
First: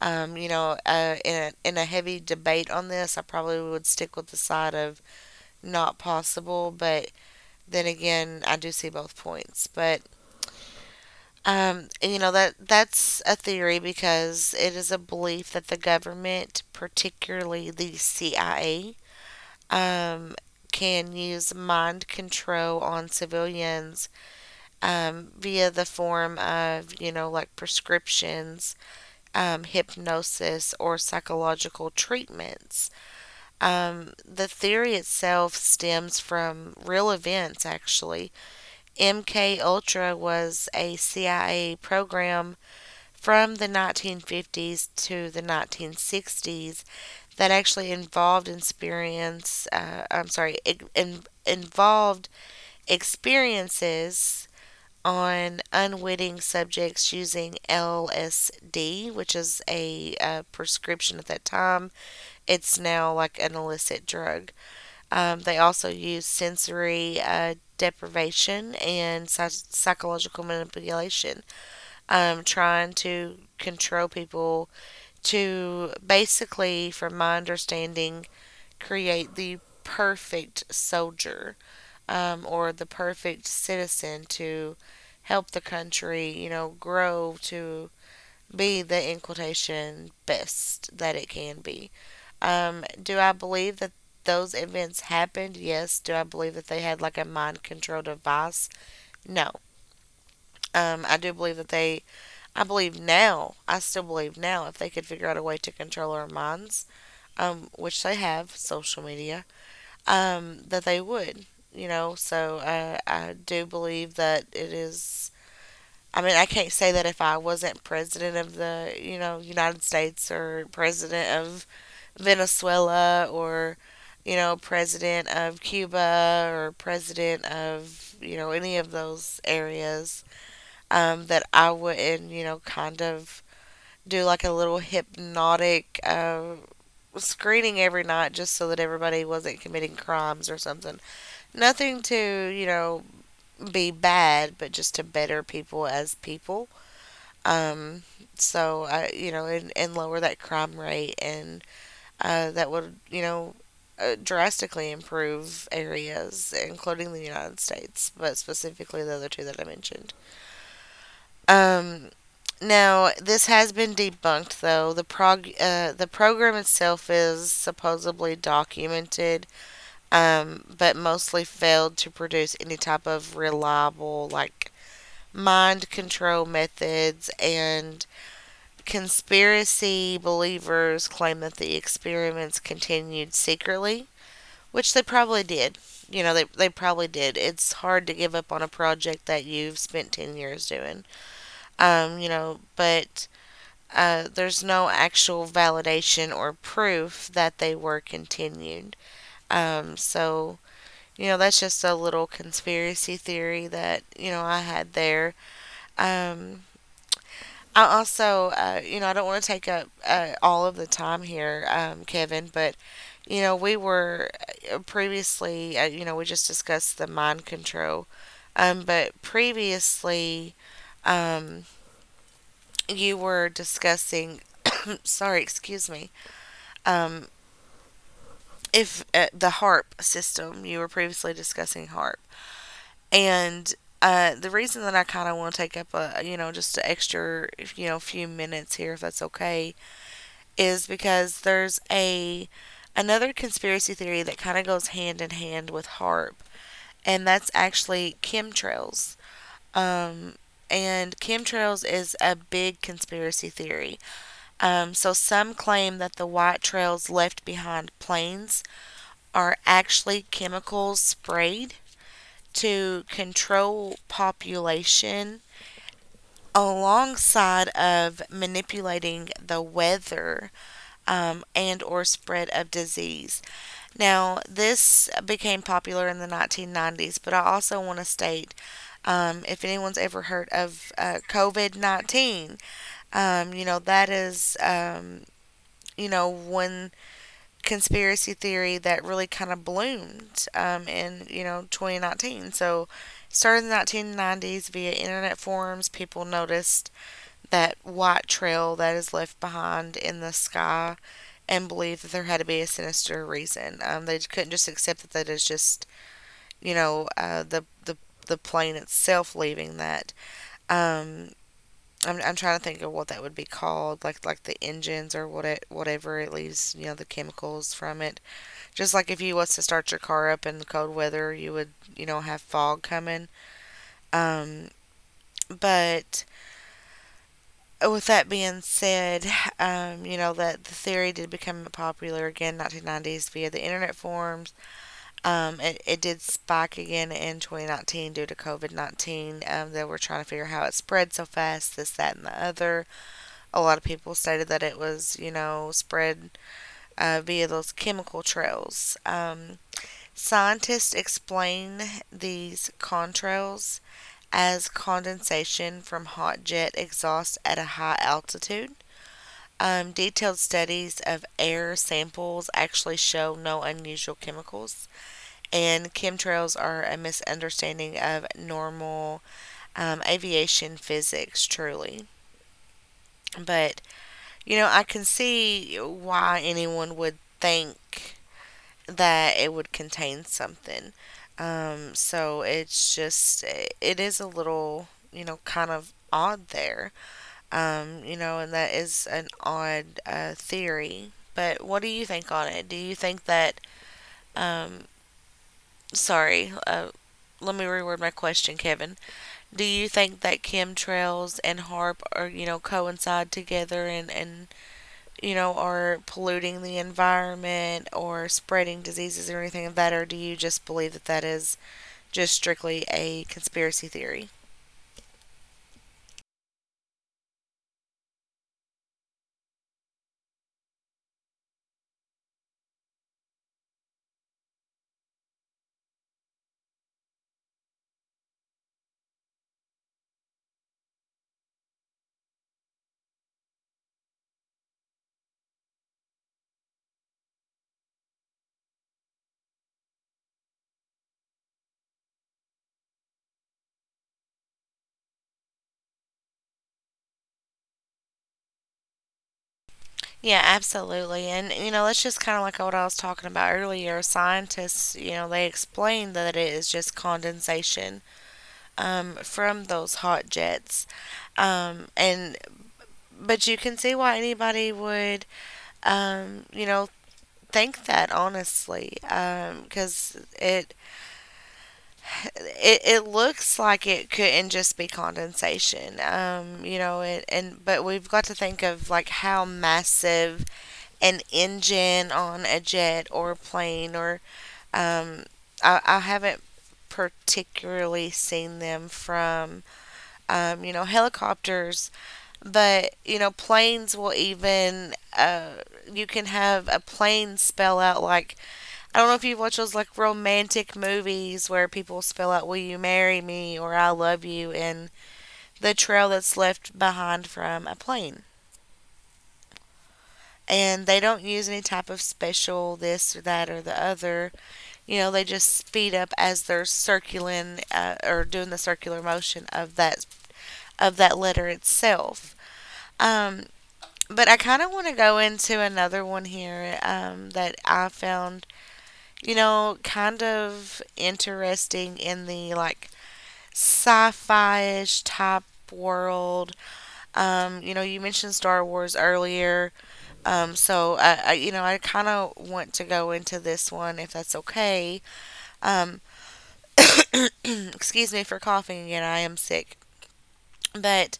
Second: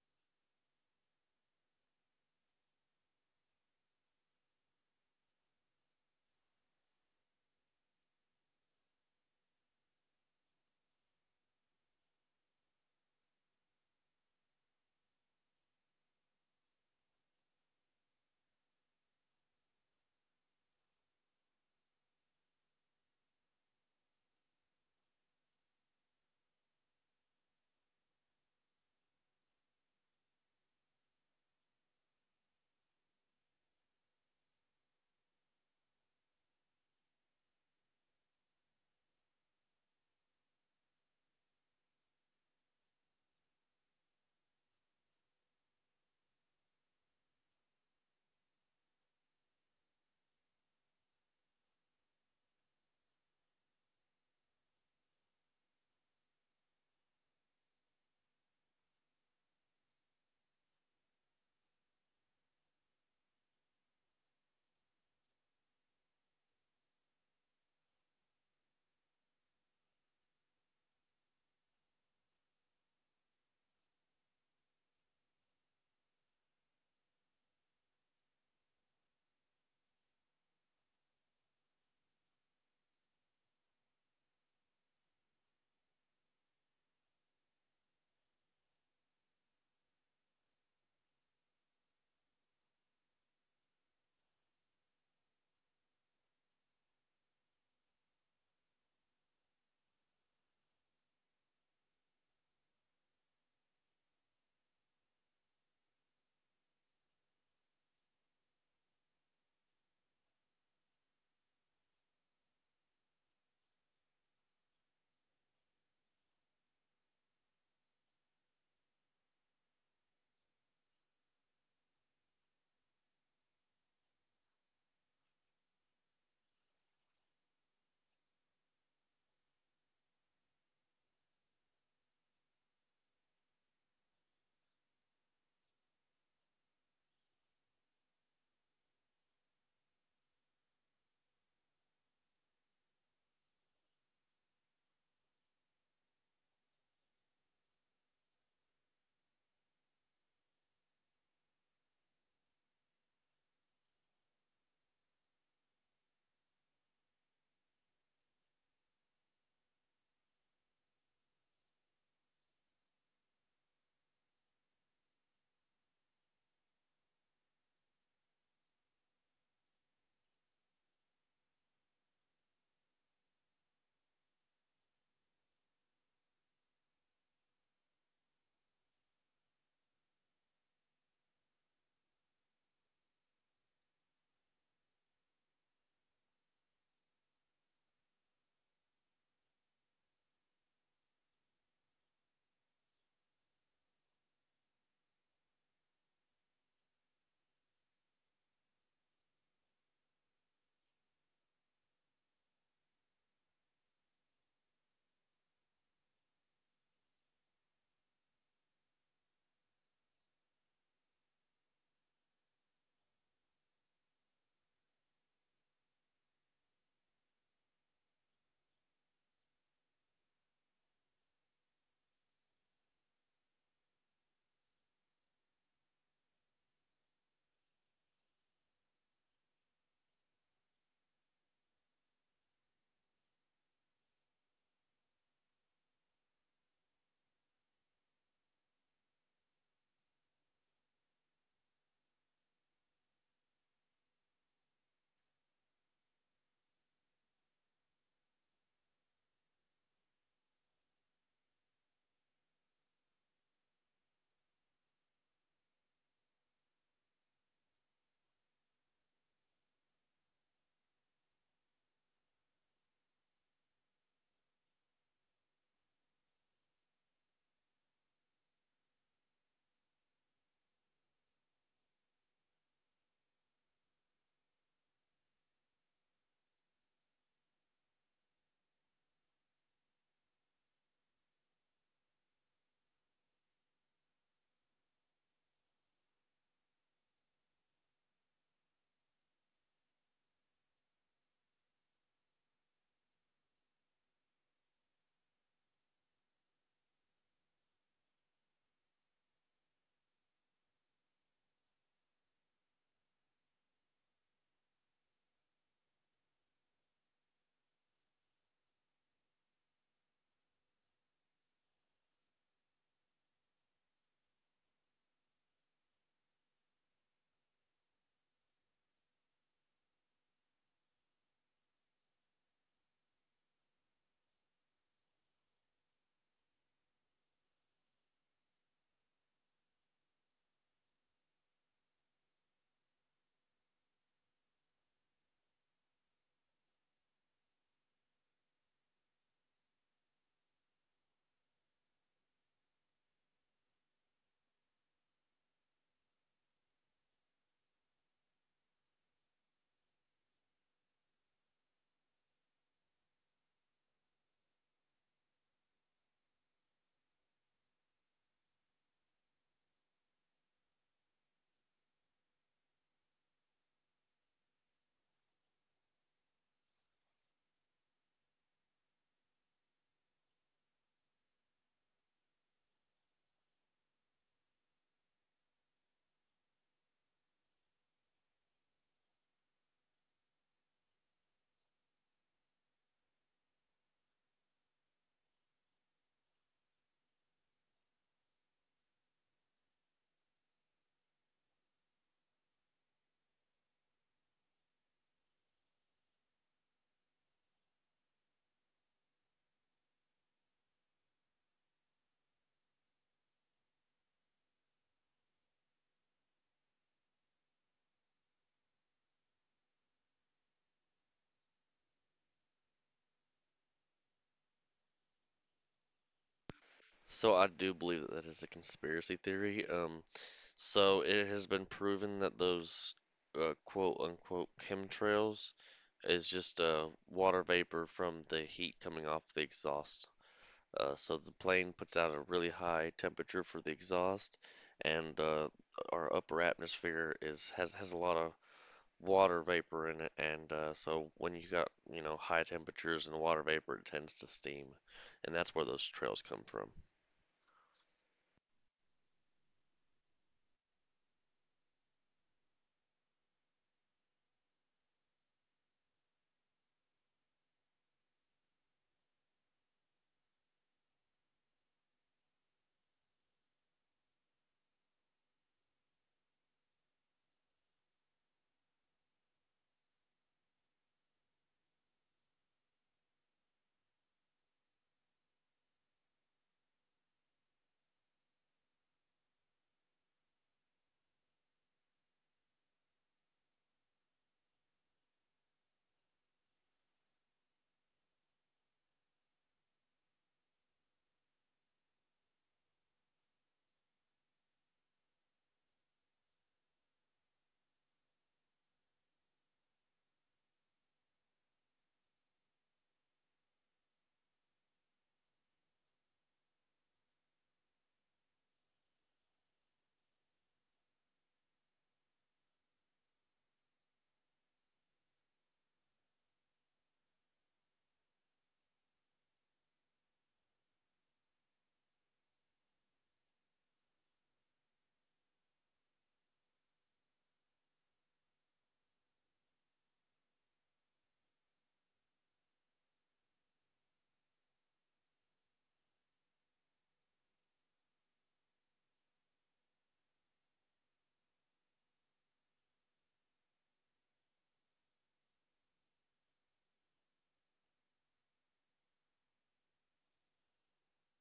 Speaker 1: Um, you know, uh, in a, in a heavy debate on this, I probably would stick with the side of not possible. But then again, I do see both points. But um, and, you know that that's a theory because it is a belief that the government, particularly the C I A, um, can use mind control on civilians, um, via the form of, you know, like prescriptions, um, hypnosis, or psychological treatments. Um, the theory itself stems from real events, actually. M K Ultra was a C I A program from the nineteen fifties to the nineteen sixties that actually involved experience. Uh, I'm sorry, in, involved experiences on unwitting subjects using L S D, which is a, uh prescription at that time. It's now like an illicit drug. Um, they also use sensory uh, deprivation and psy- psychological manipulation, um, trying to control people to basically, from my understanding, create the perfect soldier, um, or the perfect citizen to help the country, you know, grow to be the, in quotation, best that it can be. Um, do I believe that those events happened? Yes. Do I believe that they had like a mind control device? No. Um, I do believe that they, I believe now, I still believe now, if they could figure out a way to control our minds, um, which they have, social media, um, that they would, you know. So uh, I do believe that it is. I mean, I can't say that if I wasn't president of the, you know, United States or president of Venezuela or, you know, president of Cuba or president of, you know, any of those areas, um, that I wouldn't, you know, kind of do like a little hypnotic uh, screening every night just so that everybody wasn't committing crimes or something. Nothing to, you know, be bad, but just to better people as people. Um, so I, you know, and, and lower that crime rate, and uh, that would, you know, uh, drastically improve areas, including the United States, but specifically the other two that I mentioned. Um, Now, this has been debunked, though. The prog- uh, the program itself is supposedly documented, um, but mostly failed to produce any type of reliable, like, mind control methods. And conspiracy believers claim that the experiments continued secretly, which they probably did. You know, they, they probably did. It's hard to give up on a project that you've spent ten years doing. Um, you know, but uh, there's no actual validation or proof that they were continued. Um, so you know, that's just a little conspiracy theory that, you know, I had there. Um, I also, uh, you know, I don't want to take up uh, all of the time here, um, Kevin, but, you know, we were uh, previously, uh, you know, we just discussed the mind control. Um, but previously, um, you were discussing, <coughs> sorry, excuse me, um, if uh, the H A R P system, you were previously discussing H A R P. And uh, the reason that I kind of want to take up a, you know just an extra, you know few minutes here, if that's okay, is because there's a another conspiracy theory that kind of goes hand in hand with HARP, and that's actually chemtrails. Um, and chemtrails is a big conspiracy theory. Um, so some claim that the white trails left behind planes are actually chemicals sprayed to control population alongside of manipulating the weather, um, and or spread of disease. Now this became popular in the nineteen nineties, but I also want to state, um, if anyone's ever heard of, uh, COVID nineteen, um, you know that is, um, you know one conspiracy theory that really kind of bloomed, um, in, you know twenty nineteen. So started in the nineteen nineties via internet forums, people noticed that white trail that is left behind in the sky and believe that there had to be a sinister reason. Um, they couldn't just accept that that is just, you know, uh, the, the, the plane itself leaving that. Um, I'm, I'm trying to think of what that would be called, like like the engines or what it, whatever it leaves, you know, the chemicals from it. Just like if you was to start your car up in the cold weather, you would, you know, have fog coming. Um, but with that being said, um, you know that the theory did become popular again in nineteen nineties via the internet forums. Um, it, it did spike again in twenty nineteen due to COVID nineteen. Um, they were trying to figure out how it spread so fast, this, that, and the other. A lot of people stated that it was, you know, spread uh, via those chemical trails. Um, scientists explain these contrails as condensation from hot jet exhaust at a high altitude. Um, detailed studies of air samples actually show no unusual chemicals, and chemtrails are a misunderstanding of normal um, aviation physics, truly. But, you know, I can see why anyone would think that it would contain something. Um, so it's just, it is a little, you know, kind of odd there. Um, you know, and that is an odd uh, theory. But what do you think on it? Do you think that, um, sorry, uh, let me reword my question, Kevin. Do you think that chemtrails and harp are, you know, coincide together and, and you know, are polluting the environment or spreading diseases or anything of that? Or do you just believe that that is just strictly a conspiracy theory?
Speaker 2: So I do believe that that is a conspiracy theory. Um, So it has been proven that those uh, quote unquote chemtrails is just uh, water vapor from the heat coming off the exhaust. Uh, so the plane puts out a really high temperature for the exhaust, and uh, our upper atmosphere is has has a lot of water vapor in it, and uh, so when you got you know high temperatures and water vapor, it tends to steam, and that's where those trails come from.
Speaker 1: Yeah, absolutely. And, you know, that's just kind of like what I was talking about earlier. Scientists, you know, they explain that it is just condensation um, from those hot jets. Um, and, but you can see why anybody would, um, you know, think that honestly, because it, it it looks like it couldn't just be condensation. Um, you know, it, and but we've got to think of like how massive an engine on a jet or a plane or um, I, I haven't particularly seen them from um, you know helicopters but you know planes will even uh, you can have a plane spell out like I don't know if you've watched those like romantic movies where people spell out will you marry me or I love you and the trail that's left behind from a plane and they don't use any type of special this or that or the other you know, they just speed up as they're circulating uh, or doing the circular motion of that of that letter itself. Um, but I kind of want to go into another one here um, that I found, you know, kind of interesting in the like sci-fi ish type world. Um, you know, you mentioned Star Wars earlier, um, so I, I, you know, I kind of want to go into this one if that's okay. Um, Excuse me for coughing again. I am sick. But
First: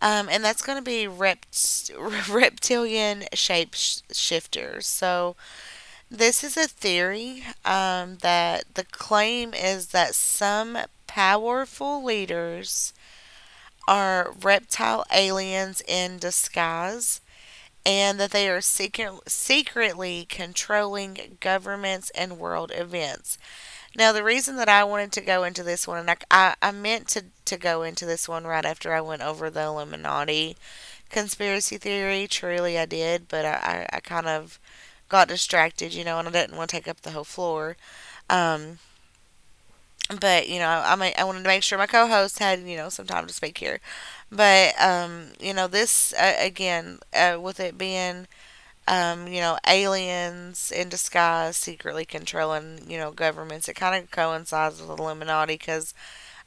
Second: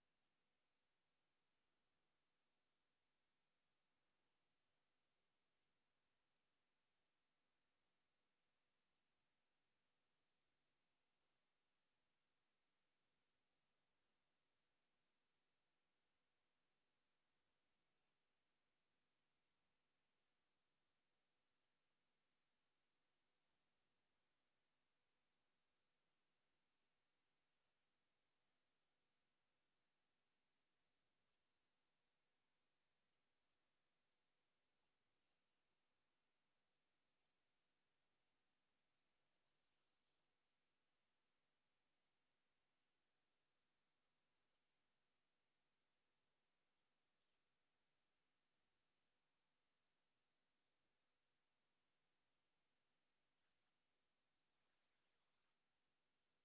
Speaker 1: um, and that's going to be rept- <laughs> reptilian shapeshifters. So this is a theory um, that the claim is that some powerful leaders are reptile aliens in disguise, and that they are secret- secretly controlling governments and world events. Now, the reason that I wanted to go into this one, and I, I, I meant to, to go into this one right after I went over the Illuminati conspiracy theory. Truly, I did, but I, I, I kind of got distracted, you know, and I didn't want to take up the whole floor. Um, but you know, I I wanted to make sure my co-host had you know some time to speak here. But um, you know, this uh, again uh, with it being um, you know aliens in disguise secretly controlling you know governments, it kind of coincides with Illuminati because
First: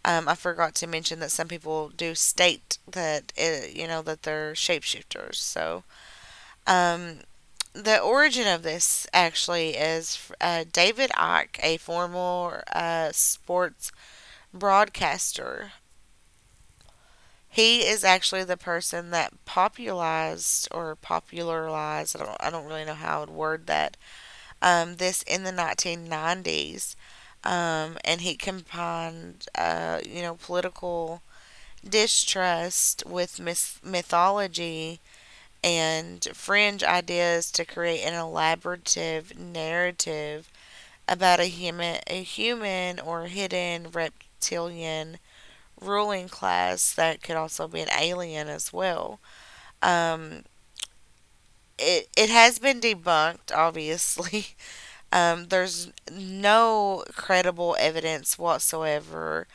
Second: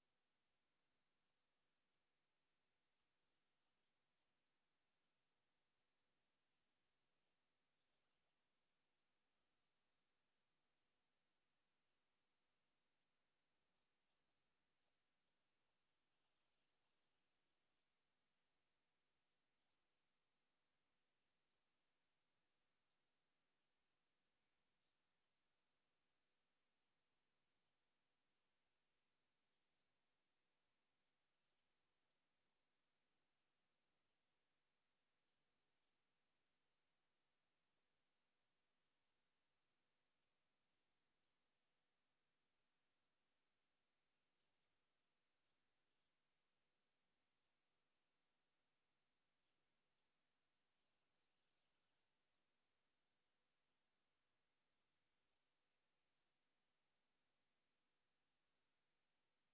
Speaker 1: um, I forgot to mention that some people do state that it, you know that they're shapeshifters. So um, the origin of this actually is uh, David Icke, a former uh, sports broadcaster. He is actually the person that popularized or popularized. I don't, I don't really know how I would word that. Um, this in the nineteen nineties, um, and he combined uh, you know political distrust with myth- mythology and fringe ideas to create an elaborative narrative about a human, a human or hidden reptilian ruling class that could also be an alien as well. Um, it, it has been debunked, obviously. <laughs> Um, there's no credible evidence whatsoever.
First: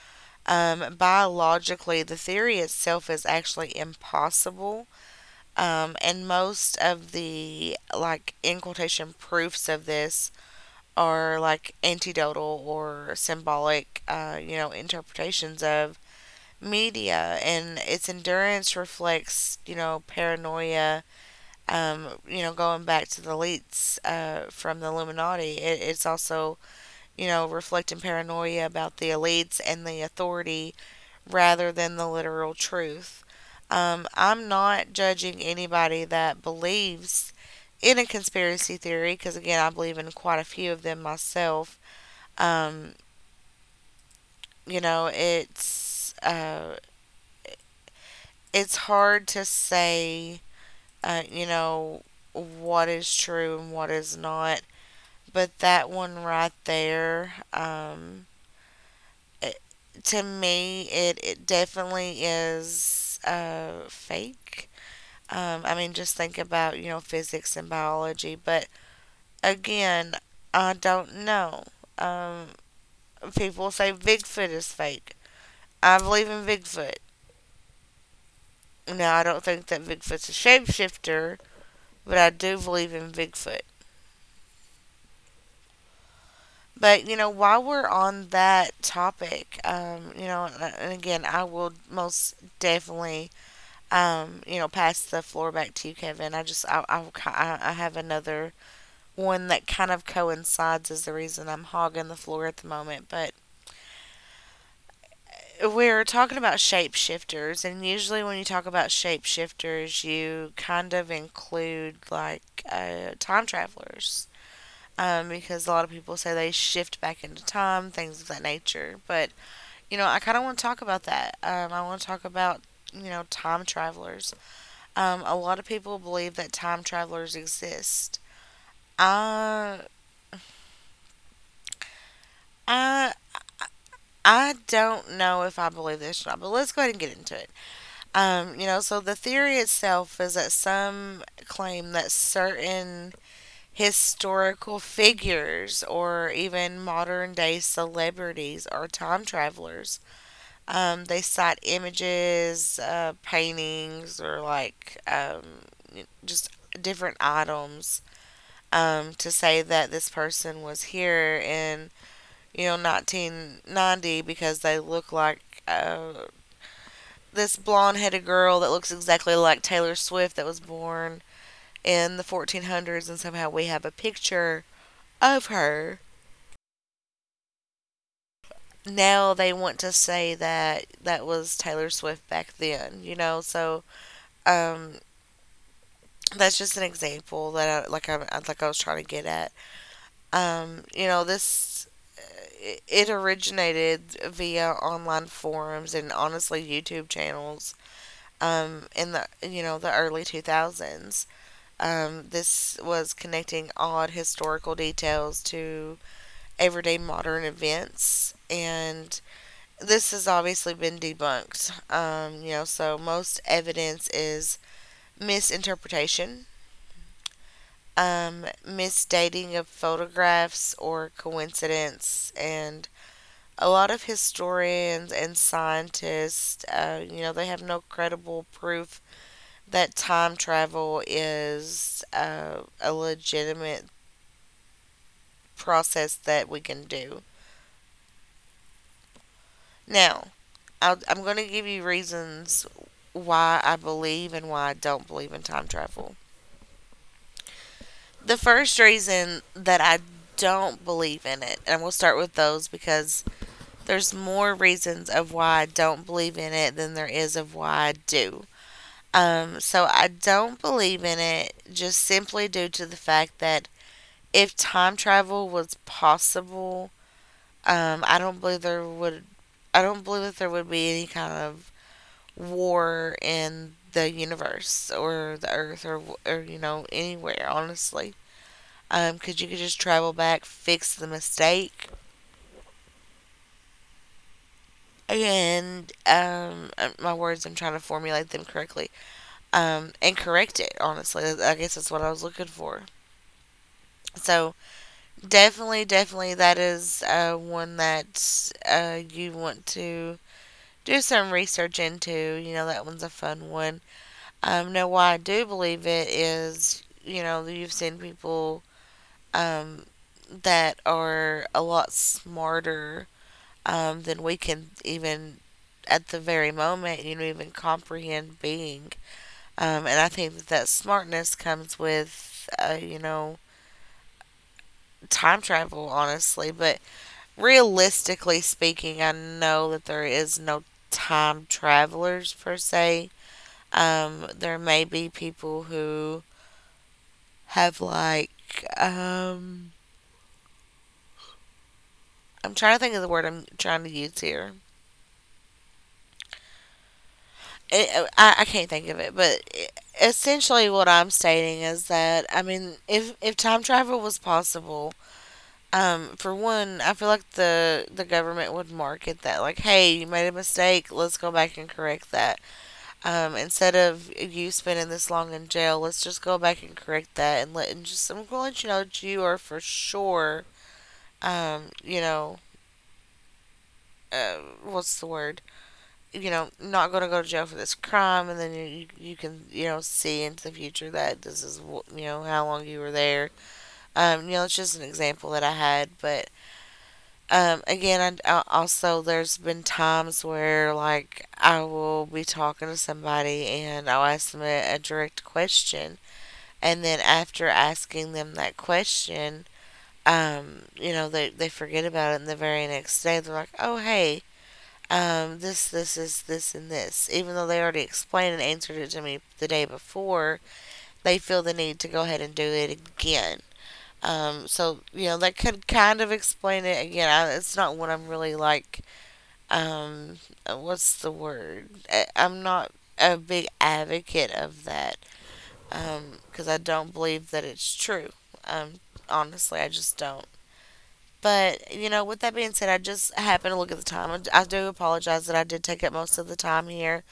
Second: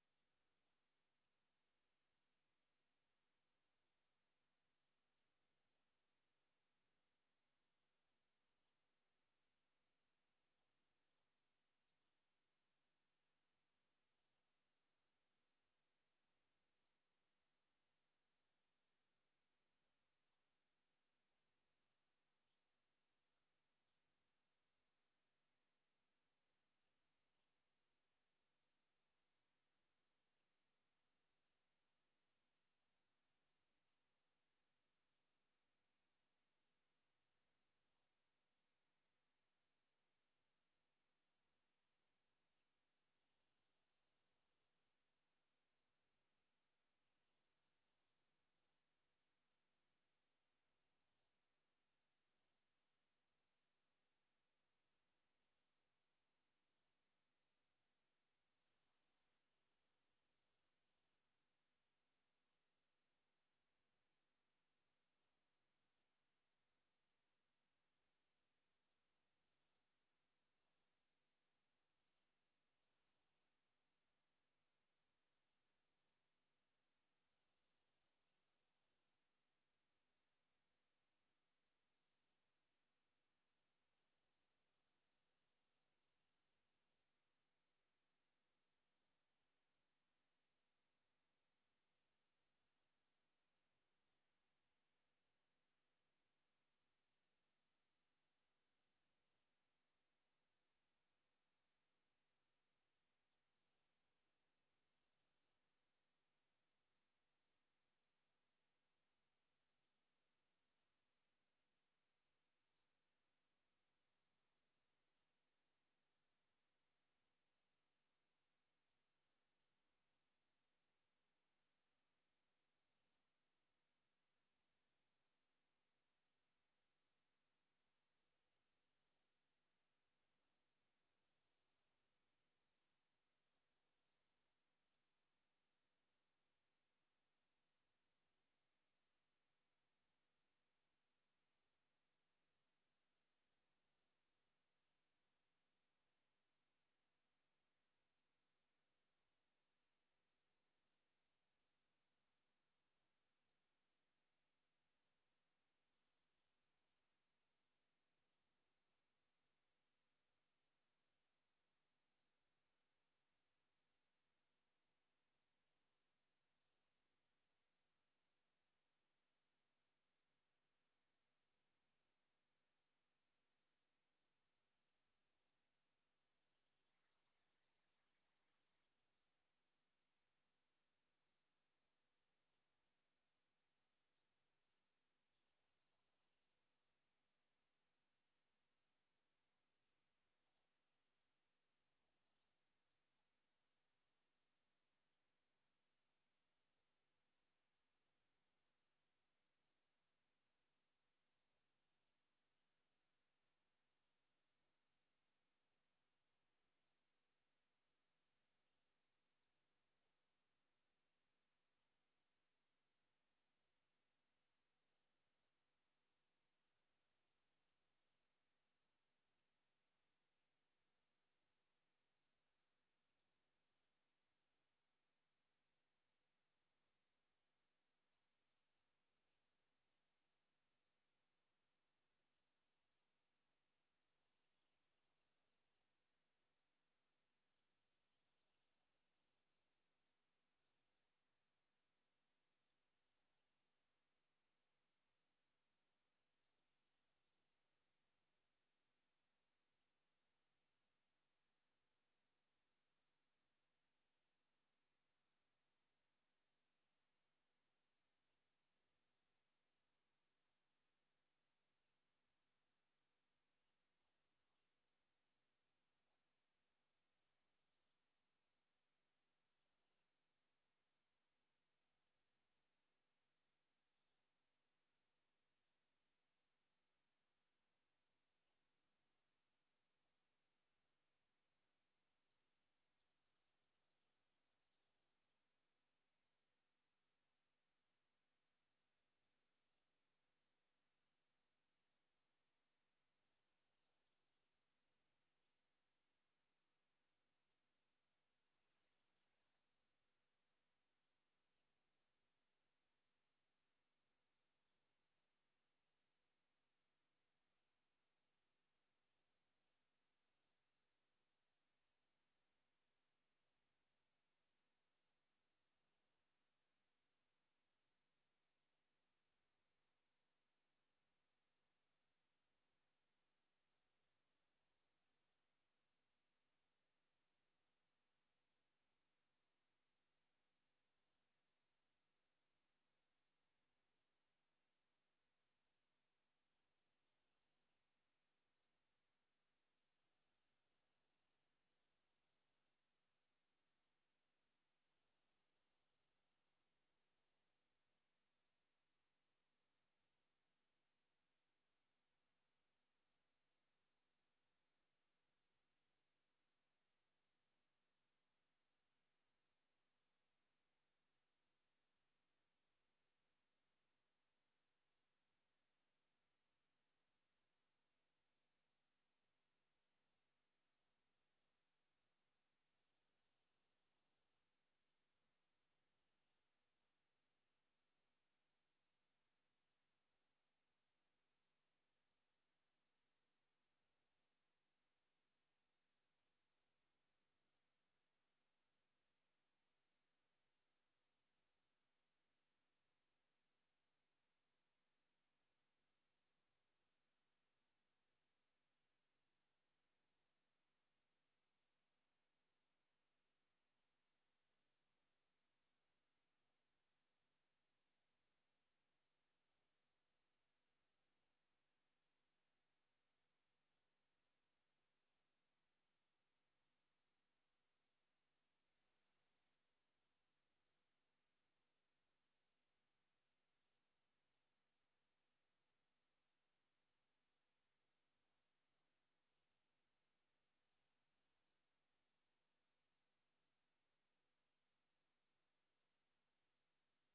Speaker 1: Um, biologically, the theory itself is actually impossible. Um, and most of the, like, in quotation proofs of this are like antidotal or symbolic, uh, you know, interpretations of media. And its endurance reflects, you know, paranoia, um, you know, going back to the elites uh, from the Illuminati. It, it's also, you know, reflecting paranoia about the elites and the authority rather than the literal truth. Um, I'm not judging anybody that believes in a conspiracy theory because, again, I believe in quite a few of them myself. Um, you know, it's uh, it's hard to say, uh, you know, what is true and what is not. But that one right there, um, it, to me, it, it definitely is uh, fake. Um, I mean, just think about, you know, physics and biology. But again, I don't know. Um, People say Bigfoot is fake. I believe in Bigfoot. Now, I don't think that Bigfoot's a shapeshifter, but I do believe in Bigfoot. But, you know, while we're on that topic, um, you know, and and again, I will most definitely, um, you know, pass the floor back to you, Kevin. I just, I, I, I have another one that kind of coincides is the reason I'm hogging the floor at the moment. But we're talking about shapeshifters, and usually when you talk about shapeshifters, you kind of include like uh, time travelers. Um, because a lot of people say they shift back into time, things of that nature. But, you know, I kind of want to talk about that. Um, I want to talk about, you know, time travelers. Um, a lot of people believe that time travelers exist. Uh, I I don't know if I believe this or not, but let's go ahead and get into it. Um, you know, so the theory itself is that some claim that certain historical figures or even modern day celebrities are time travelers. Um, they cite images, uh, paintings, or like um, just different items um, to say that this person was here and you know, nineteen ninety because they look like uh, this blonde headed girl that looks exactly like Taylor Swift that was born in the fourteen hundreds, and somehow we have a picture of her. Now they want to say that that was Taylor Swift back then, you know, so um, that's just an example that I, like I like I was trying to get at. Um, you know, this it originated via online forums and honestly YouTube channels um, in the you know the early two thousands. Um, this was connecting odd historical details to everyday modern events, and this has obviously been debunked. Um, you know, so most evidence is misinterpretation, um, misdating of photographs or coincidence, and a lot of historians and scientists, uh, you know, they have no credible proof that time travel is uh, a legitimate process that we can do. Now, I'll, I'm going to give you reasons why I believe and why I don't believe in time travel. The first reason that I don't believe in it, and we'll start with those because there's more reasons of why I don't believe in it than there is of why I do. Um, so I don't believe in it just simply due to the fact that if time travel was possible, um, I don't believe there would. I don't believe that there would be any kind of war in the universe or the Earth or or you know anywhere. Honestly, um, because you could just travel back, fix the mistake, and um, uh, my words. I'm trying to formulate them correctly. Um, and correct it. Honestly, I guess that's what I was looking for. So definitely, definitely, that is uh, one that uh, you want to do some research into. You know, that one's a fun one. Um, no, why I do believe it is, you know, you've seen people um, that are a lot smarter um, than we can even at the very moment, you know, even comprehend being. Um, and I think that that smartness comes with, uh, you know, time travel, honestly. But realistically speaking, I know that there is no time travelers per se. Um, there may be people who have like um, I'm trying to think of the word I'm trying to use here. It, I, I can't think of it, but essentially what I'm stating is that I mean, if if time travel was possible, um, for one, I feel like the the government would market that like, hey, you made a mistake, let's go back and correct that. Um, instead of you spending this long in jail, let's just go back and correct that and let and just I'm gonna let you know that you are for sure um, you know, uh, what's the word? You know, not going to go to jail for this crime, and then you, you you can you know see into the future that this is wh- you know how long you were there. Um, you know, it's just an example that I had, but um, again, I, I also there's been times where like I will be talking to somebody and I'll ask them a, a direct question, and then after asking them that question, um, you know, they they forget about it, and the very next day they're like, oh hey um, this, this, is this, and this. Even though they already explained and answered it to me the day before, they feel the need to go ahead and do it again. Um, so you know that could kind of explain it again. I, it's not what I'm really like. Um, uh, what's the word? I, I'm not a big advocate of that um, because I don't believe that it's true. Um, Honestly, I just don't. But you know, with that being said, I just happened to look at the time. I do apologize that I did take up most of the time here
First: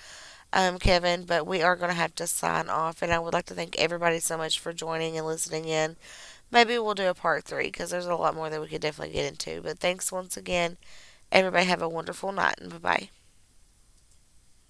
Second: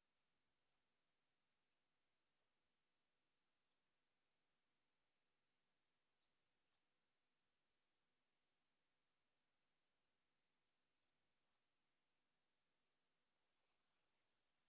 Speaker 1: um, Kevin, but we are going to have to sign off. And I would like to thank everybody so much for joining and listening in. Maybe we'll do a part three because there's a lot more that we could definitely get into. But thanks once again. Everybody have a wonderful night and bye bye.